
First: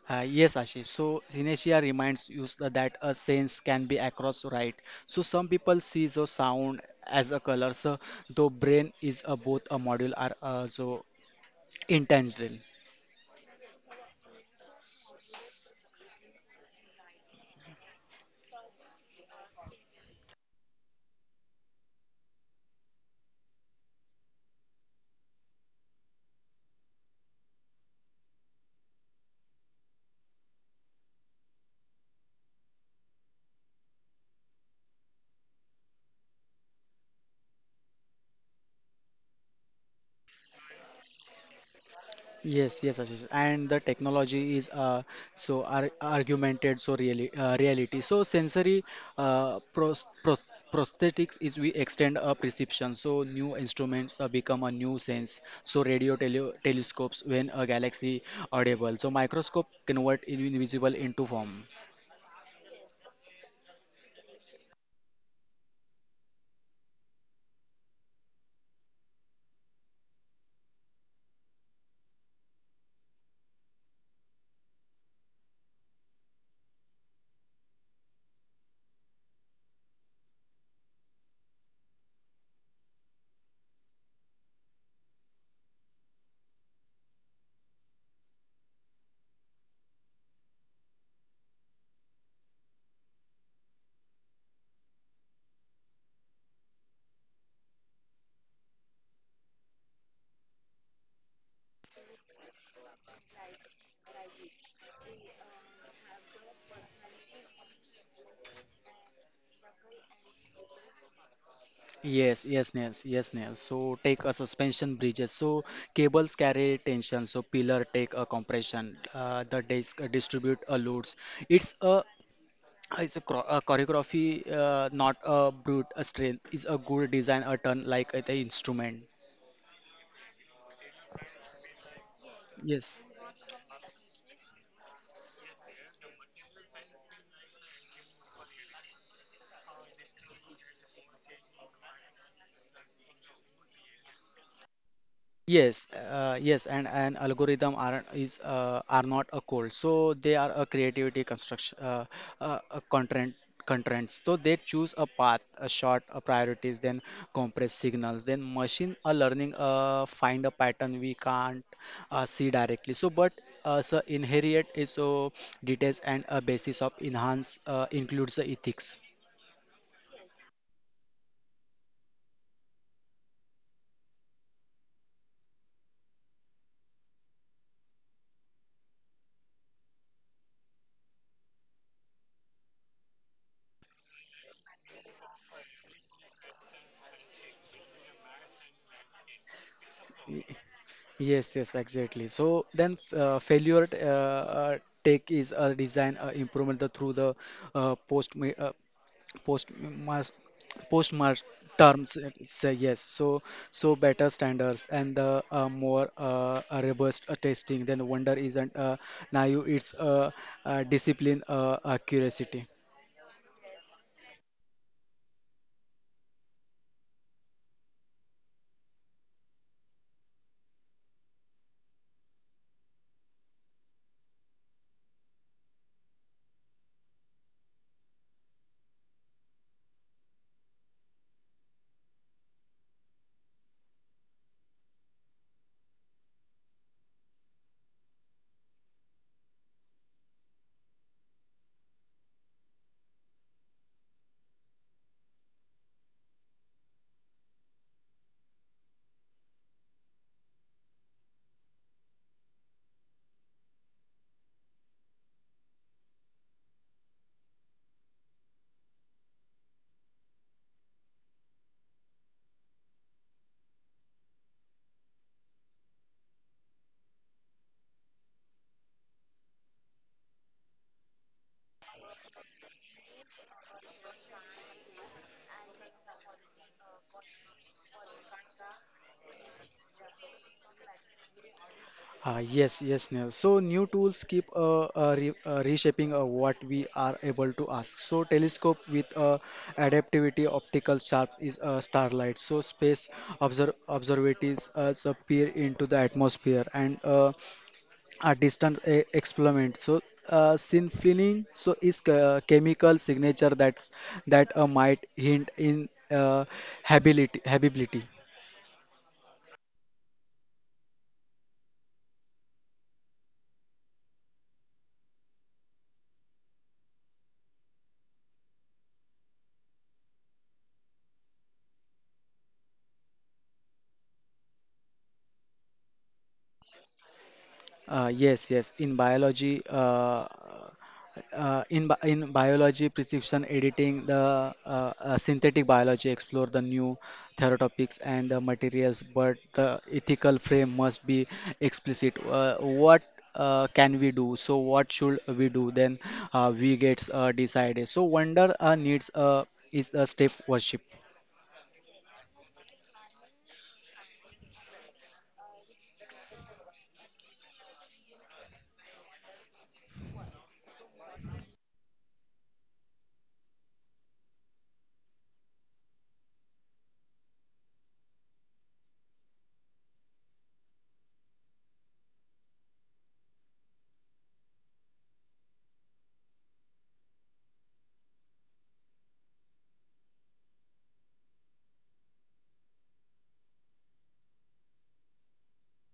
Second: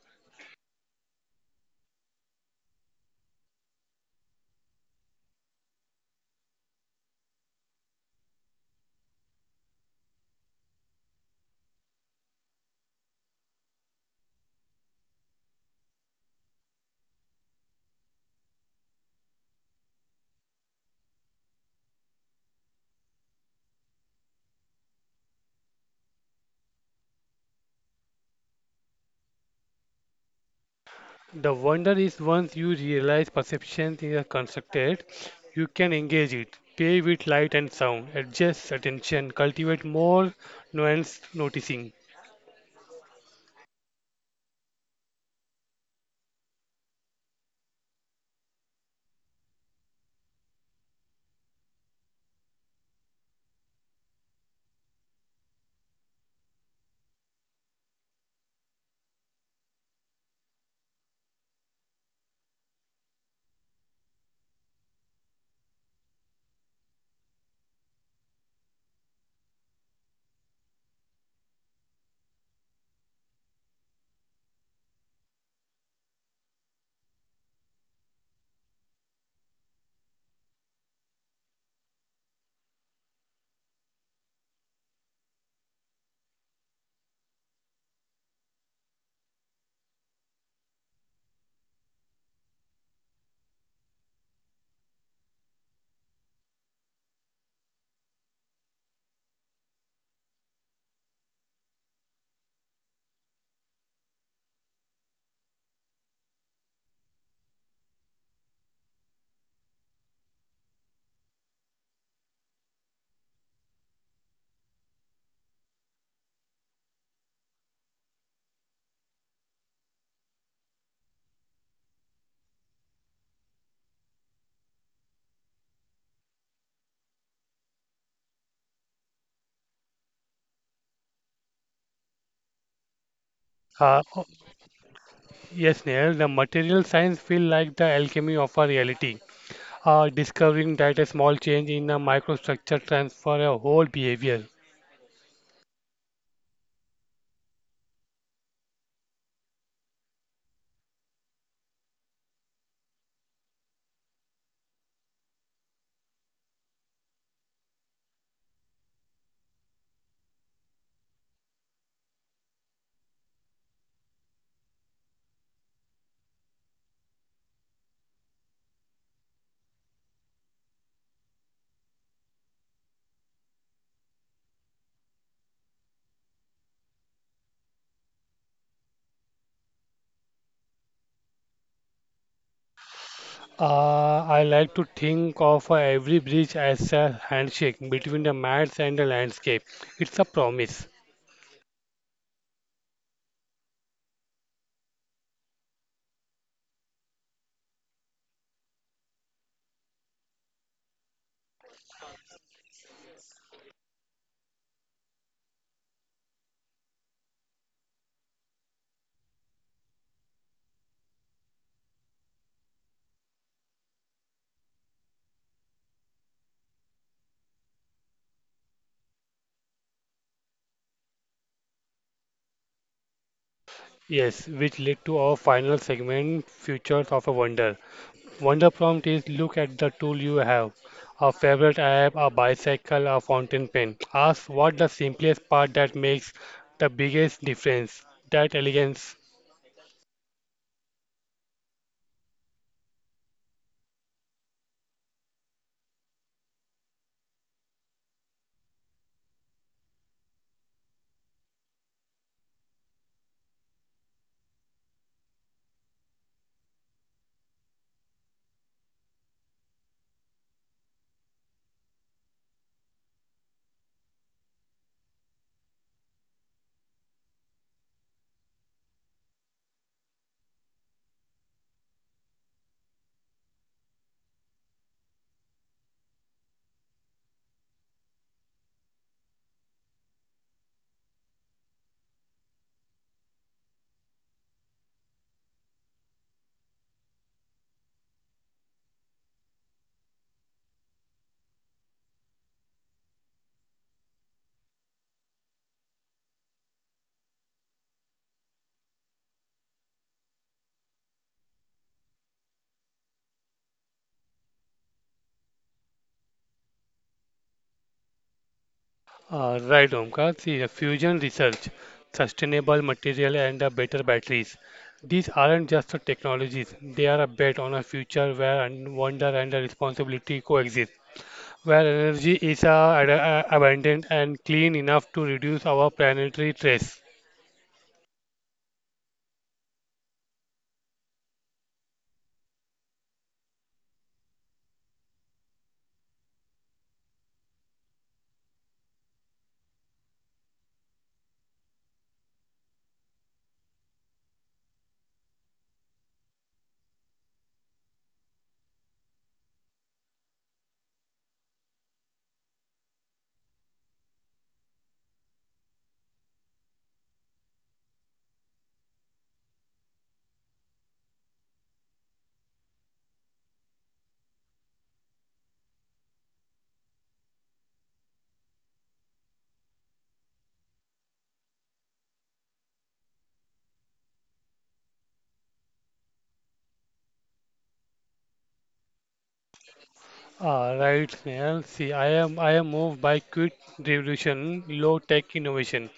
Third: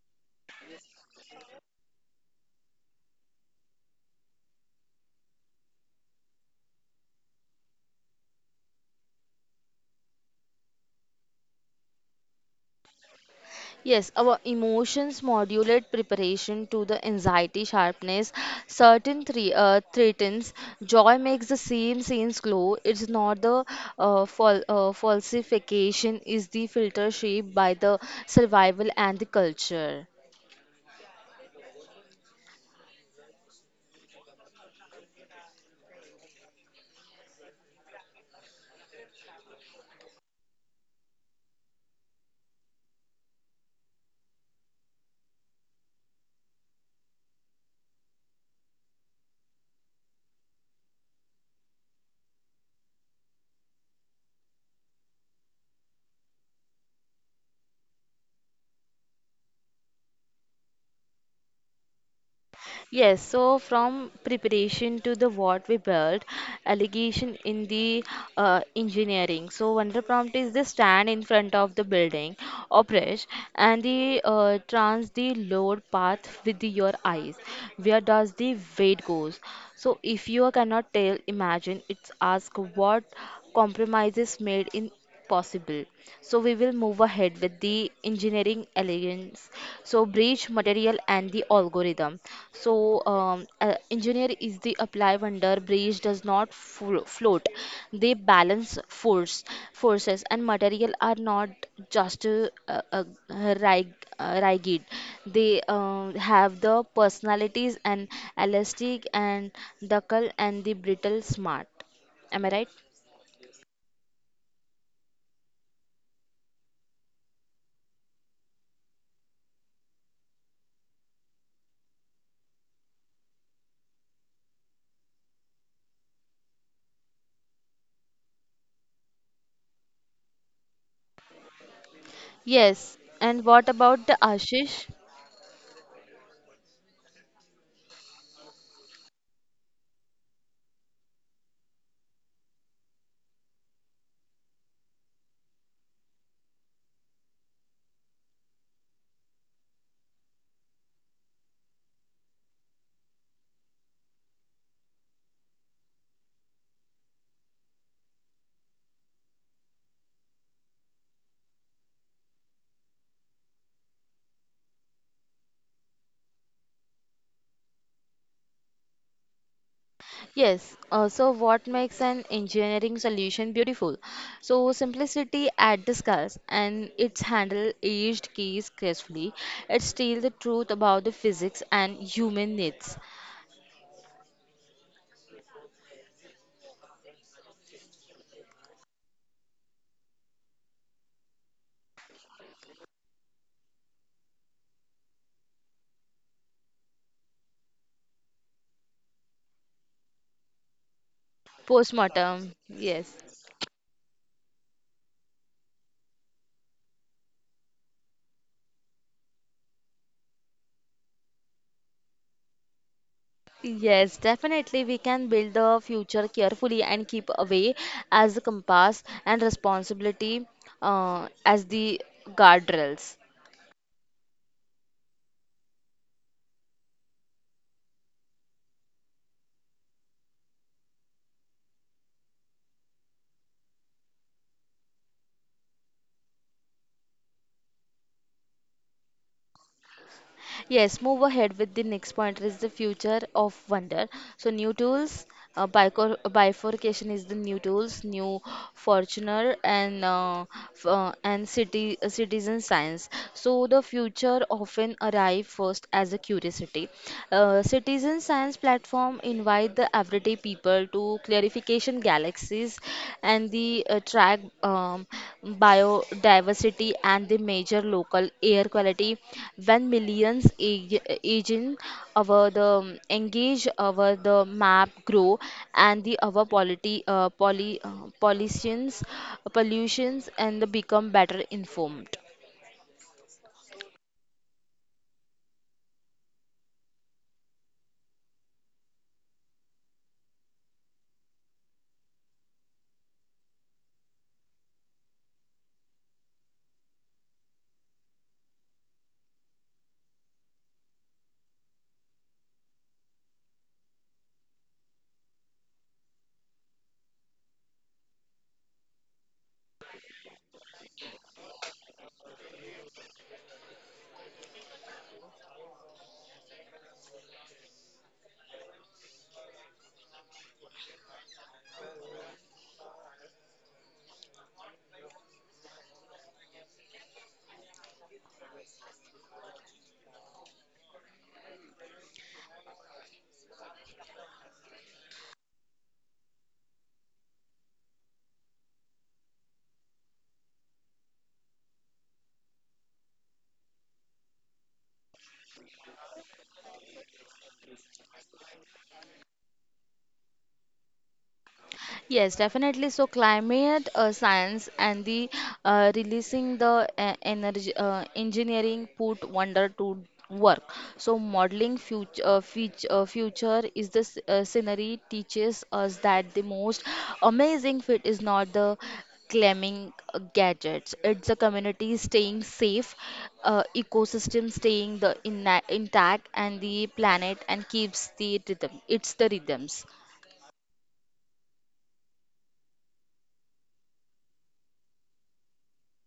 Uh, yes, Ashish. So synesthesia reminds us that a sense can be across right. So some people see the sound as a color. So the brain is a, both a module are uh, so intangible. Yes, our emotions modulate preparation to the anxiety sharpness. Certain three uh, threatens joy makes the same scenes glow. It's not the uh, fal- uh, falsification is the filter shaped by the survival and the culture. The wonder is once you realize perception is constructed, you can engage it, play with light and sound, adjust attention, cultivate more nuanced noticing. Yes, yes, Ashish. And the technology is uh, so ar argumented, so really uh, reality. So sensory uh, pros pros prosthetics is we extend a perception. So new instruments uh, become a new sense. So radio tele telescopes when a galaxy audible. So microscope convert invisible into form. Yes, so from preparation to the what we built, allegation in the uh, engineering. So one of the prompt is the stand in front of the building, operate, and the uh, trans the load path with the, your eyes. Where does the weight goes? So if you cannot tell, imagine. It's ask what compromises made in possible. So we will move ahead with the engineering elegance. So bridge material and the algorithm. So um, uh, engineer is the apply wonder bridge which does not flo- float. They balance force forces and material are not just uh, uh, rig- uh, rigid. They uh, have the personalities and elastic and ductile and the brittle smart. Am I Yes, right? Yes, Nels, yes, Nels. So take a suspension bridges. So cables carry tension. So pillar take a compression. Uh, the disc distribute a loads. It's a Uh, It's a, cro- a choreography, uh, not a brute a skill. It's a good design, a turn like uh, the instrument. Yes. Yes, And what about the Uh, o- Ashish? yes, Neil, the material science feel like the alchemy of our reality. Uh, discovering that a small change in a microstructure transforms a whole behavior. Yes, uh, yes, and an algorithm are is uh, are not a code, so they are a creativity construction, uh, uh, a content constraints. So they choose a path, a short a priorities, then compress signals. Then machine are learning uh, find a pattern we can't uh, see directly. So, but uh, so inherit is so details and a basis of enhance uh, includes the ethics. Yes, uh, so what makes an engineering solution beautiful? So simplicity at the scales and its handle aged keys gracefully. It tells the truth about the physics and human needs. Uh, I like to think of uh, every bridge as a handshake between the mats and the landscape. It's a promise. Yes, yes, exactly. So then, uh, failure uh, uh, take is a design uh, improvement the, through the uh, post ma- uh, post mas post terms. uh, Postmortem, Say yes. yes. So so better standards and the uh, more uh, uh, robust uh, testing. Then wonder isn't uh, naive. It's uh, uh, discipline, uh, uh, curiosity. Yes, definitely we can build the future carefully and keep away as the compass and responsibility uh, as the guardrails. Yes, which led to our final segment, Futures of a Wonder. Wonder prompt is look at the tool you have. A favorite app, a bicycle, a fountain pen. Ask what the simplest part that makes the biggest difference. That elegance. Yes, move ahead with the next point is the future of wonder. So new tools, uh, bico- bifurcation is the new tools, new Fortuner and uh, f- uh, and city uh, citizen science. So the future often arrive first as a curiosity. Uh, citizen science platform invite the everyday people to clearly clarification galaxies and the uh, track um, biodiversity and the major local air quality when millions age, aging our the um, engage our the map grow and the our polity uh, poly uh, pollutions, pollutions and the become better informed. Uh, yes, yes, Neil. So new tools keep uh, uh, re uh, reshaping uh, what we are able to ask. So telescope with uh, adaptivity optical sharp is uh, starlight. So space observ observatories uh, peer into the atmosphere and uh, a distant e experiment. So uh, synfilling so is a chemical signature that's that uh, might hint in uh, habili- habitability. Uh, right, Omkar. See, uh, fusion research, sustainable material, and uh, better batteries. These aren't just the technologies, they are a bet on a future where un- wonder and uh, responsibility coexist, where energy is uh, ad- uh, abundant and clean enough to reduce our planetary stress. Uh, yes, yes. In biology, uh, uh, in bi- in biology, precision editing, the uh, uh, synthetic biology explore the new therapeutics and the materials, but the ethical frame must be explicit. Uh, what uh, can we do? So what should we do? Then uh, we gets uh, decided. So wonder uh, needs uh, is a step worship. Yes, definitely. So climate uh, science and the uh, releasing the uh, energy uh, engineering put wonder to work. So modeling future uh, future, uh, future is the s- uh, scenery teaches us that the most amazing fit is not the claiming uh, gadgets. It's a community staying safe, uh, ecosystem staying the inna intact, and the planet and keeps the rhythm. It's the rhythms. Ah, right, Snehal. See, I am I am moved by quick revolution, low tech innovation,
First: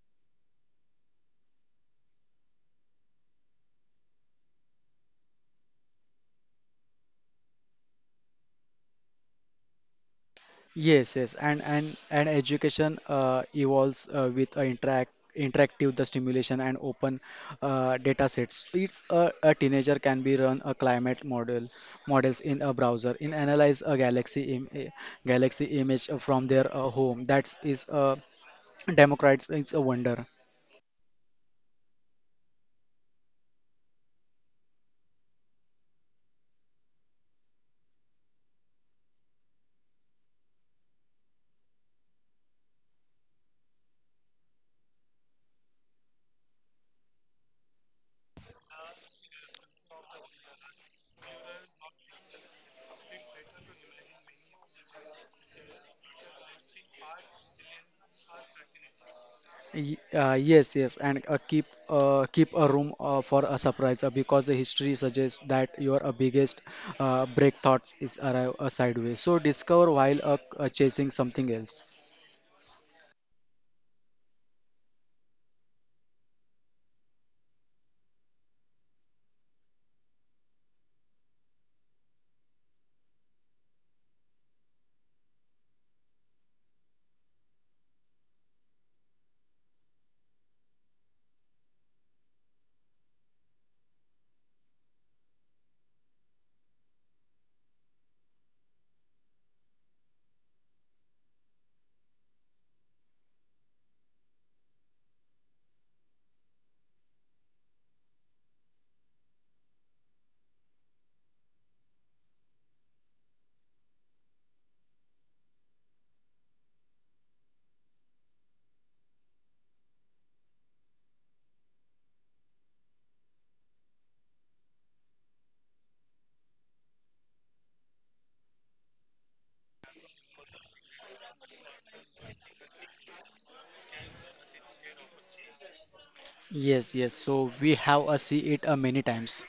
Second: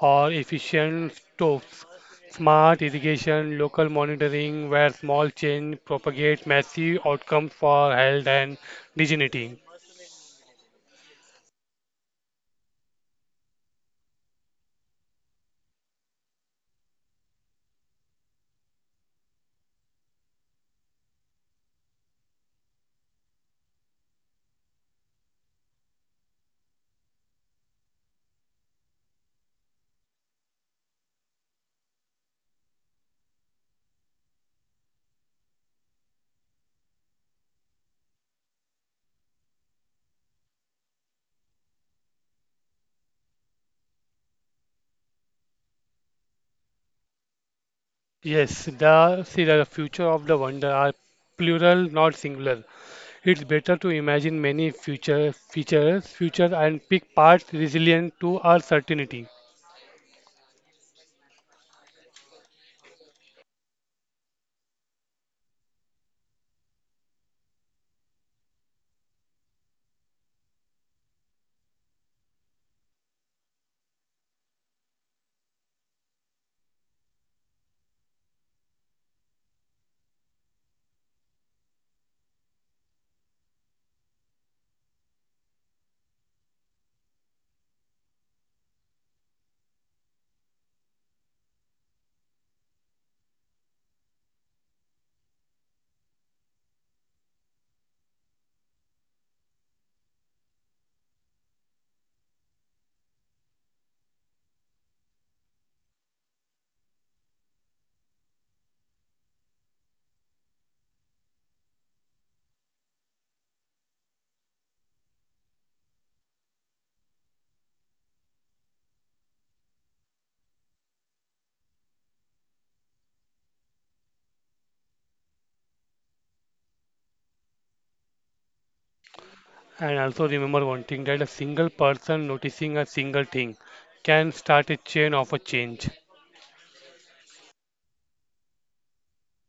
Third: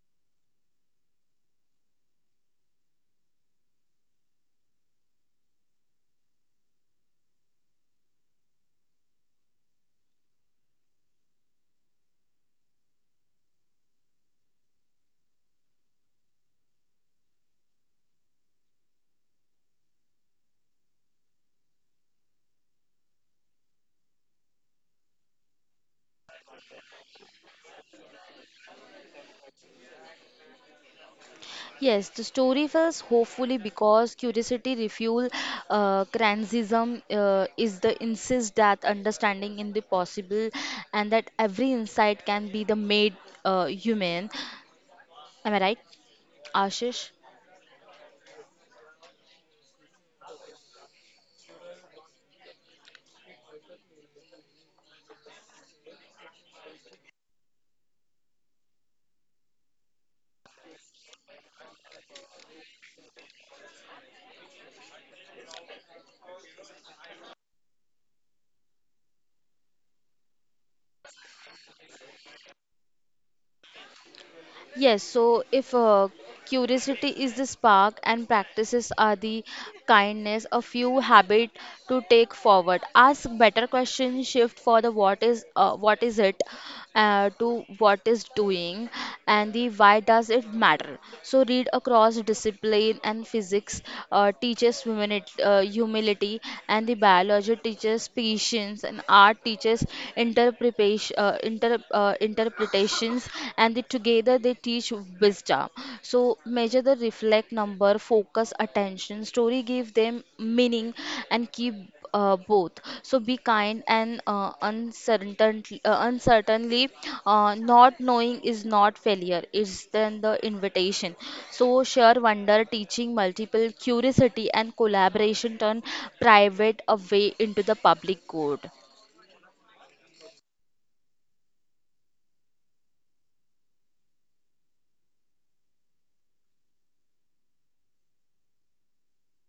or efficient stoves, smart irrigation, local monitoring, where small change propagate massive outcomes for health and dignity. Yes, yes, and and and education uh, evolves uh, with uh, interact interactive the stimulation and open uh, data sets. It's a, a teenager can be run a climate model models in a browser, in analyze a galaxy Im a galaxy image from their uh, home. That is uh, democrats. It's a wonder. Yes, the story feels hopefully because curiosity refuel uh, criticism uh, is the insist that understanding in the possible and that every insight can be the made uh, human. Am I right, Ashish? Yes, the see the future of the wonder are plural, not singular. It's better to imagine many future features, future and pick parts resilient to our certainty. Y- uh, yes, yes, and uh, keep uh, keep a room uh, for a surprise uh, because the history suggests that your uh, biggest uh, break thoughts is arrive uh, sideways. So discover while uh, uh, chasing something else. Yes, so if uh, curiosity is the spark and practices are the kindness, a few habit to take forward. Ask better questions, shift for the what is uh, what is it uh, to what is doing and the why does it matter. So read across discipline and physics uh, teaches humanity, uh, humility and the biology teaches patience and art teaches interpretation inter, uh, interpretations and the, together they teach wisdom. So measure the reflect number focus attention story give them meaning and keep uh, both. So be kind and uh, uncertain uh, uncertainly, uh, not knowing is not failure, it's then the invitation. So share wonder teaching multiple curiosity and collaboration turn private away into the public good. And also remember one thing that a single person noticing a single thing can start a chain of a change. Yes, yes. So we have uh, see it uh, many times.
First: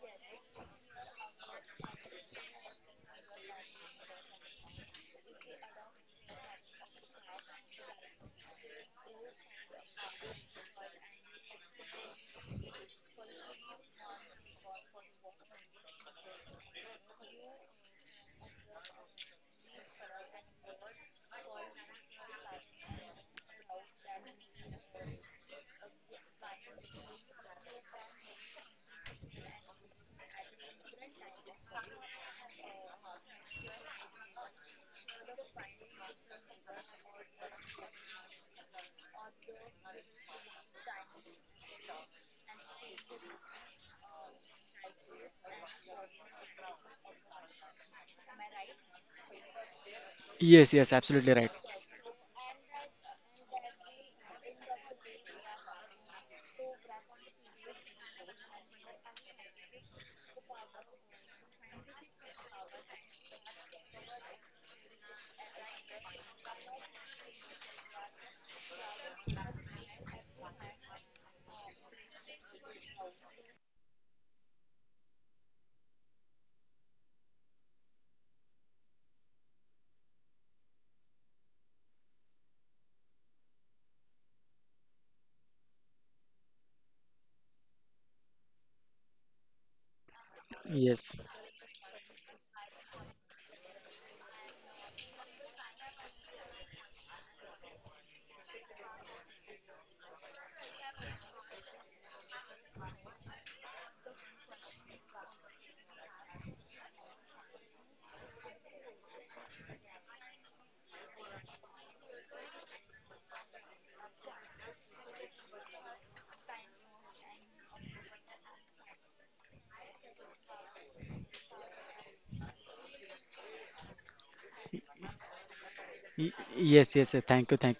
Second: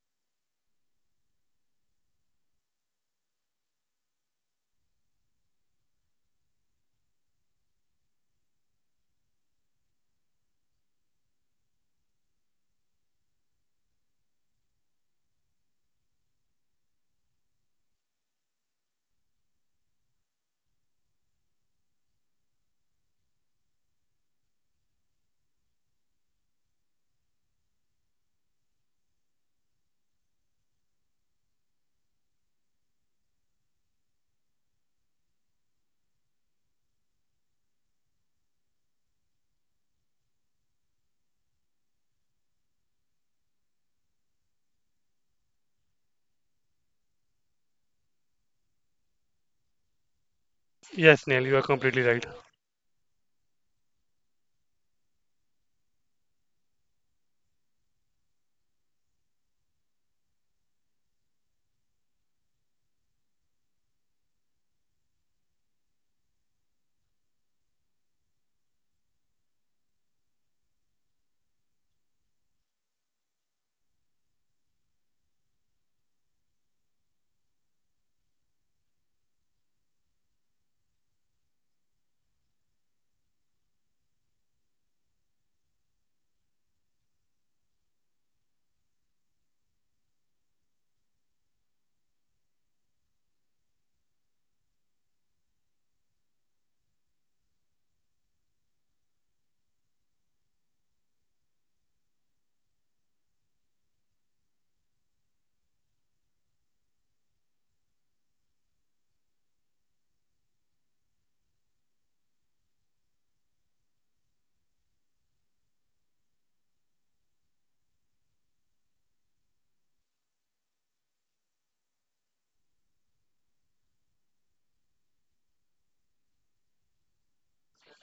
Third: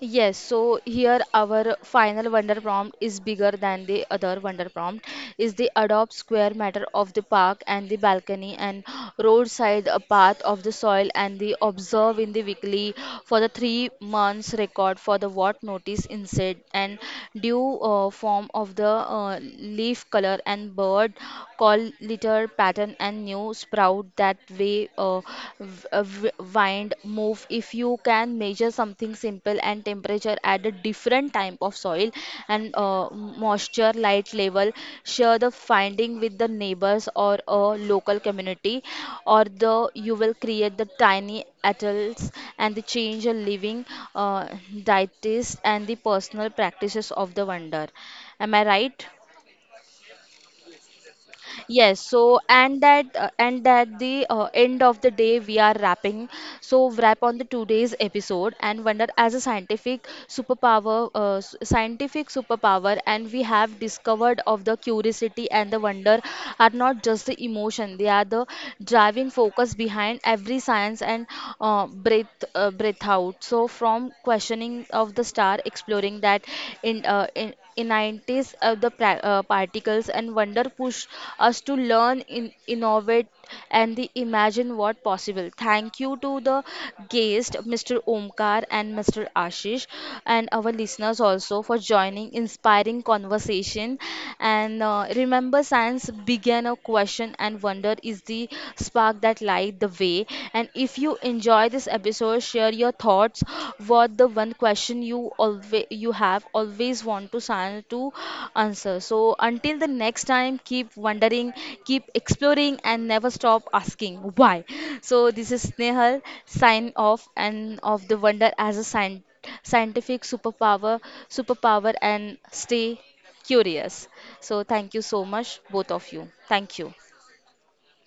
Yes, so here our final wonder prompt is bigger than the other wonder prompt is the adopt square matter of the park and the balcony and roadside a path of the soil and the observe in the weekly for the three months record for the what notice insect and due uh, form of the uh, leaf color and bird call litter pattern and new sprout out that way uh, v- uh, w- wind move if you can measure something simple and temperature at a different type of soil and uh, moisture light level, share the finding with the neighbors or a local community or the you will create the tiny atolls and the change a living uh, dietist and the personal practices of the wonder, am I right? Yes, yes, Yes, absolutely Neil, right. you are completely Yes, right. so and that uh, and at the uh, end of the day we are wrapping. So wrap on the today's episode and wonder as a scientific superpower, uh, s- scientific superpower, and we have discovered of the curiosity and the wonder are not just the emotion; they are the driving focus behind every science and uh, breath uh, breath out. So from questioning of the star, exploring that in, uh, in in nineties of the pra- uh, particles and wonder push us to learn in, innovate and the imagine what possible. Thank you to the guest Mr. Omkar and Mr. Ashish, and our Yes, listeners also for joining inspiring conversation, and uh, remember science began a question and wonder is the spark that light the way. And if you enjoy this episode, share your thoughts. What the one question you always you have always want to sign to answer. So until the next time, keep wondering, keep exploring, and never stop asking why. So this is Snehal sign off and of the wonder as a sign scientific superpower superpower and stay curious. So thank you so much, both of Y- you. Thank yes, you. yes. uh, Thank you, thank.